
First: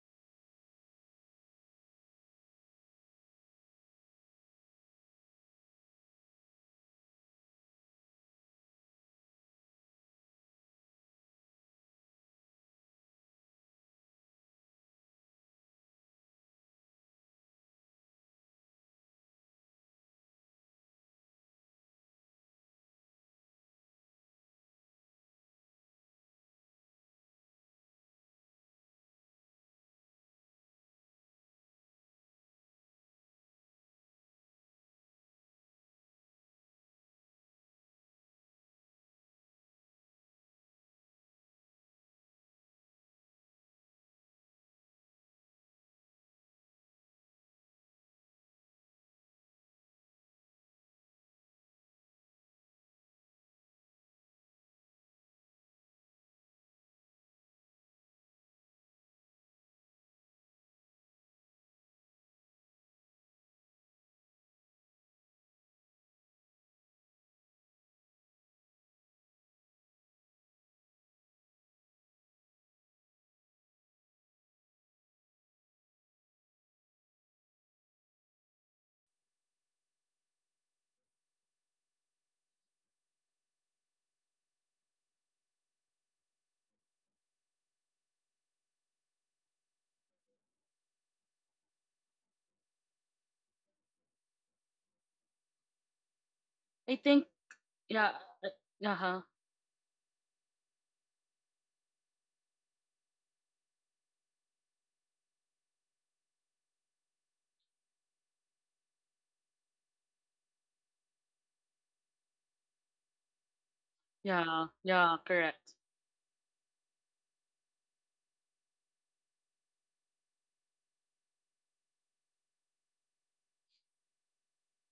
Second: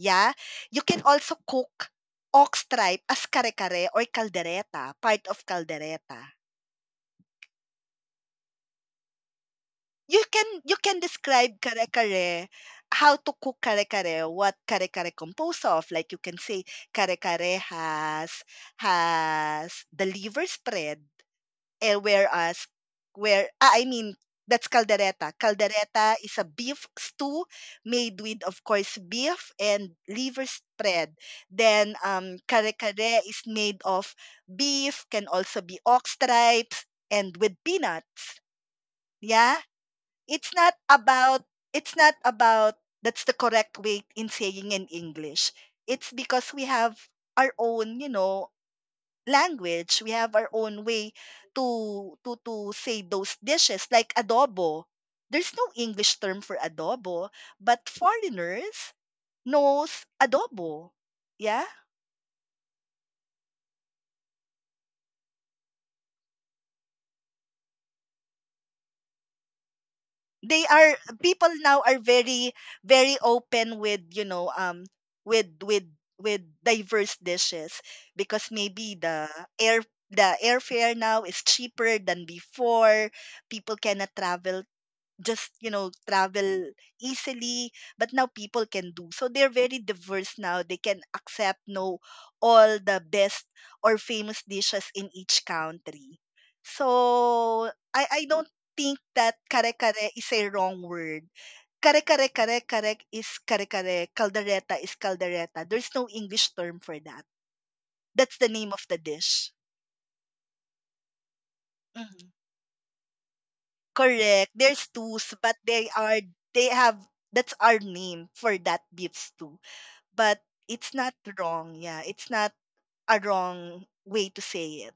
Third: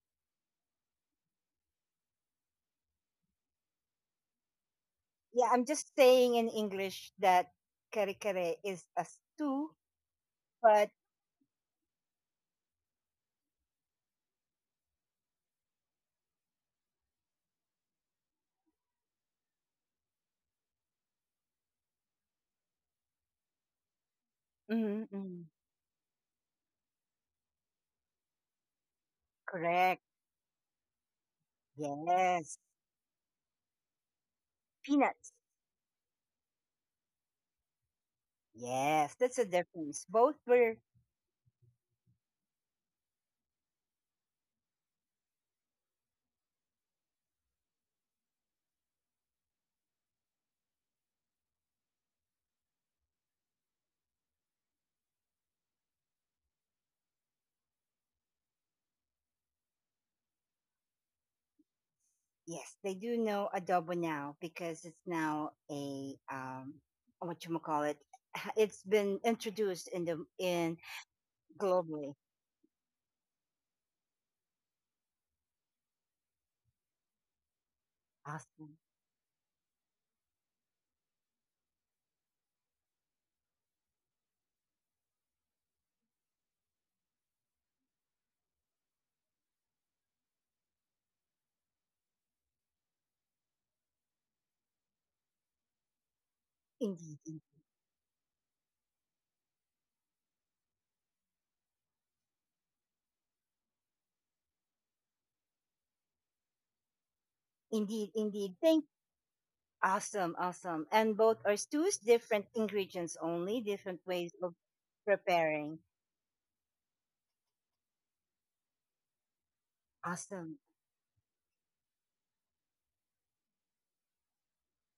Speaker 2: Yeah? You can also cook ox tripe as kare kare or caldereta, part of
Speaker 1: Yeah, I'm just
Speaker 2: caldereta.
Speaker 1: saying in English that karikare is a stew,
Speaker 2: You can you
Speaker 1: but
Speaker 2: can describe kare-kare, how to cook kare-kare, what kare-kare composed of. Like you can say kare-kare has the liver spread, eh, whereas I mean that's
Speaker 1: mm
Speaker 2: caldereta.
Speaker 1: mm,
Speaker 2: Caldereta is a beef stew made with, of course, beef and
Speaker 1: correct.
Speaker 2: liver spread. Then
Speaker 1: Yes.
Speaker 2: kare-kare is made of beef, can
Speaker 1: Peanuts.
Speaker 2: also be ox stripes and with peanuts.
Speaker 1: Yes, that's the
Speaker 2: Yeah?
Speaker 1: difference. Both
Speaker 2: it's
Speaker 1: were
Speaker 2: not about it's not about That's the correct way in saying in English. It's because we have our own, you know, language. We have our own way to say those dishes like adobo. There's no English term for adobo, but foreigners knows adobo. Yeah?
Speaker 1: yes, they do know adobo now because it's now a what you call it it's been introduced in the in
Speaker 2: They are, people now
Speaker 1: globally.
Speaker 2: are very, very open with, you know, with with with diverse dishes, because
Speaker 1: Awesome.
Speaker 2: maybe air the airfare now is cheaper than before. People cannot travel just, you know, travel easily, but now people can, do, so they're very diverse now, they can accept, know all the best or famous dishes in each country.
Speaker 3: I
Speaker 1: Indeed.
Speaker 3: think
Speaker 1: In-
Speaker 2: So i
Speaker 3: yeah.
Speaker 2: i don't think
Speaker 3: Uh huh.
Speaker 2: that kare kare is a wrong word. Kare kare is kare kare, caldereta is caldereta, there's no English term for that.
Speaker 1: Indeed.
Speaker 2: That's the
Speaker 1: Indeed.
Speaker 2: name
Speaker 1: Thank
Speaker 2: of the dish.
Speaker 1: Awesome. Awesome. And both are two
Speaker 2: Mm-hmm.
Speaker 1: different ingredients only, different ways
Speaker 2: Correct.
Speaker 1: of
Speaker 3: Yeah,
Speaker 2: There's
Speaker 3: yeah,
Speaker 2: twos, but
Speaker 1: preparing.
Speaker 3: correct.
Speaker 2: they are they have that's our name for that beats too. But
Speaker 1: Awesome.
Speaker 2: it's not wrong. Yeah, it's not a wrong way to say it.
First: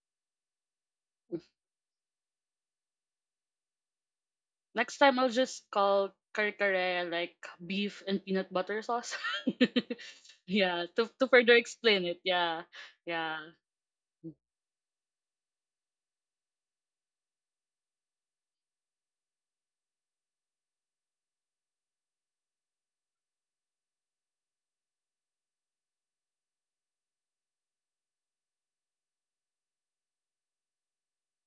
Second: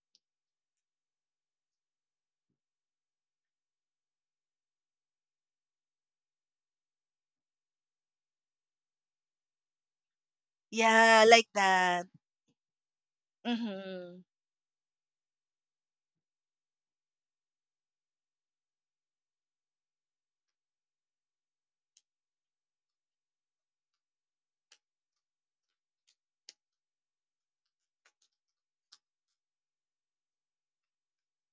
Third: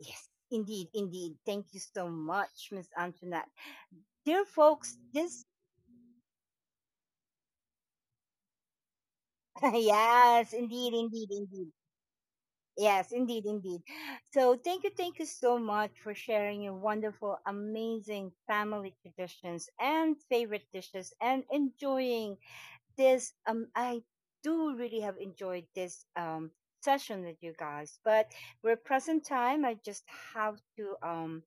Speaker 1: Yes. Indeed. Indeed. Thank you so much, Miss Antoinette. Dear folks,
Speaker 3: Next time I'll
Speaker 1: this,
Speaker 3: just call kare kare like beef and peanut butter sauce.
Speaker 1: yes,
Speaker 3: yeah,
Speaker 1: indeed.
Speaker 3: to
Speaker 2: Yeah,
Speaker 3: to
Speaker 1: Indeed.
Speaker 2: like
Speaker 3: further
Speaker 1: Indeed.
Speaker 2: that.
Speaker 3: explain it. Yeah.
Speaker 1: Yes,
Speaker 3: Yeah.
Speaker 1: indeed, indeed.
Speaker 2: Mm-hmm.
Speaker 1: So thank you so much for sharing your wonderful, amazing family traditions and favorite dishes and enjoying this I do really have enjoyed this session with you guys. But we're present time. I just have to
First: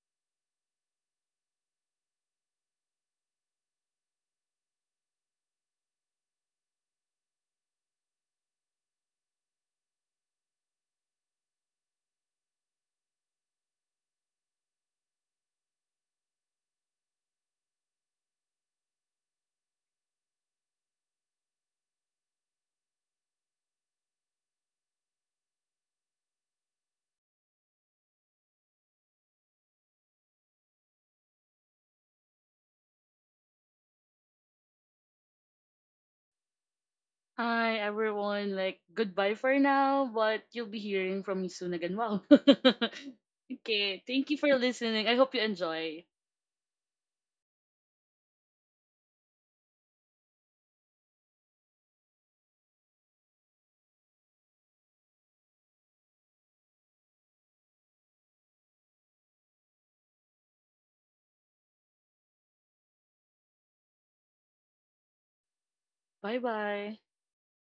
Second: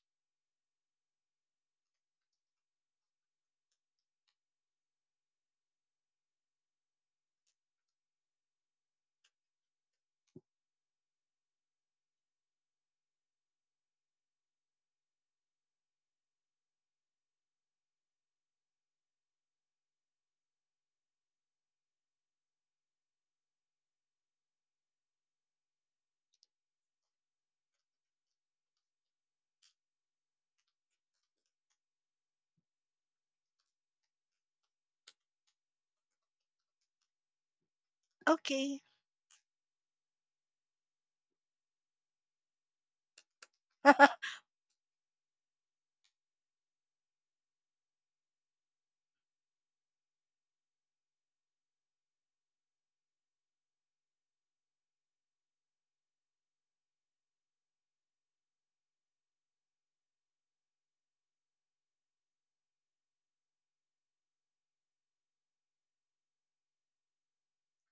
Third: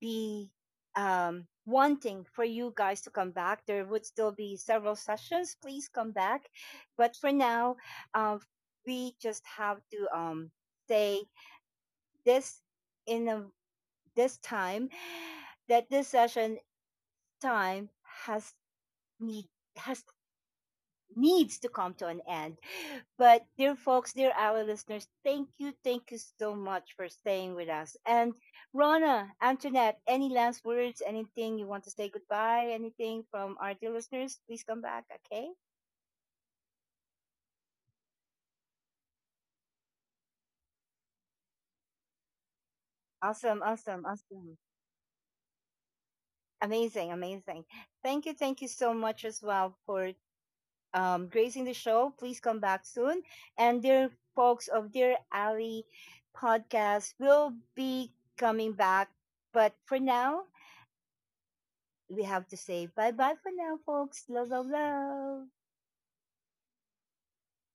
Speaker 1: be wanting for you guys to come back. There would still be several sessions. Please come back. But for now, um uh, we just have to say this in a, this time that this session time has need has needs to come to an end. But dear folks, dear our listeners, thank you so much for staying with us. And Rona, Antoinette, any last words, anything you want to say goodbye, anything from our dear listeners, please come back, okay?
Speaker 3: Hi everyone, like
Speaker 2: Okay.
Speaker 3: goodbye for now, but you'll be hearing from me soon again. Wow.
Speaker 1: Awesome,
Speaker 3: okay,
Speaker 1: awesome,
Speaker 3: thank you for
Speaker 1: awesome.
Speaker 3: listening. I hope you enjoy.
Speaker 1: Amazing, amazing. Thank you so much as well for gracing the show. Please come back soon. And dear folks of Dear Alley podcast will be coming back. But for now, we have to say bye bye for now, folks. Love, love, love.
Speaker 3: Bye bye.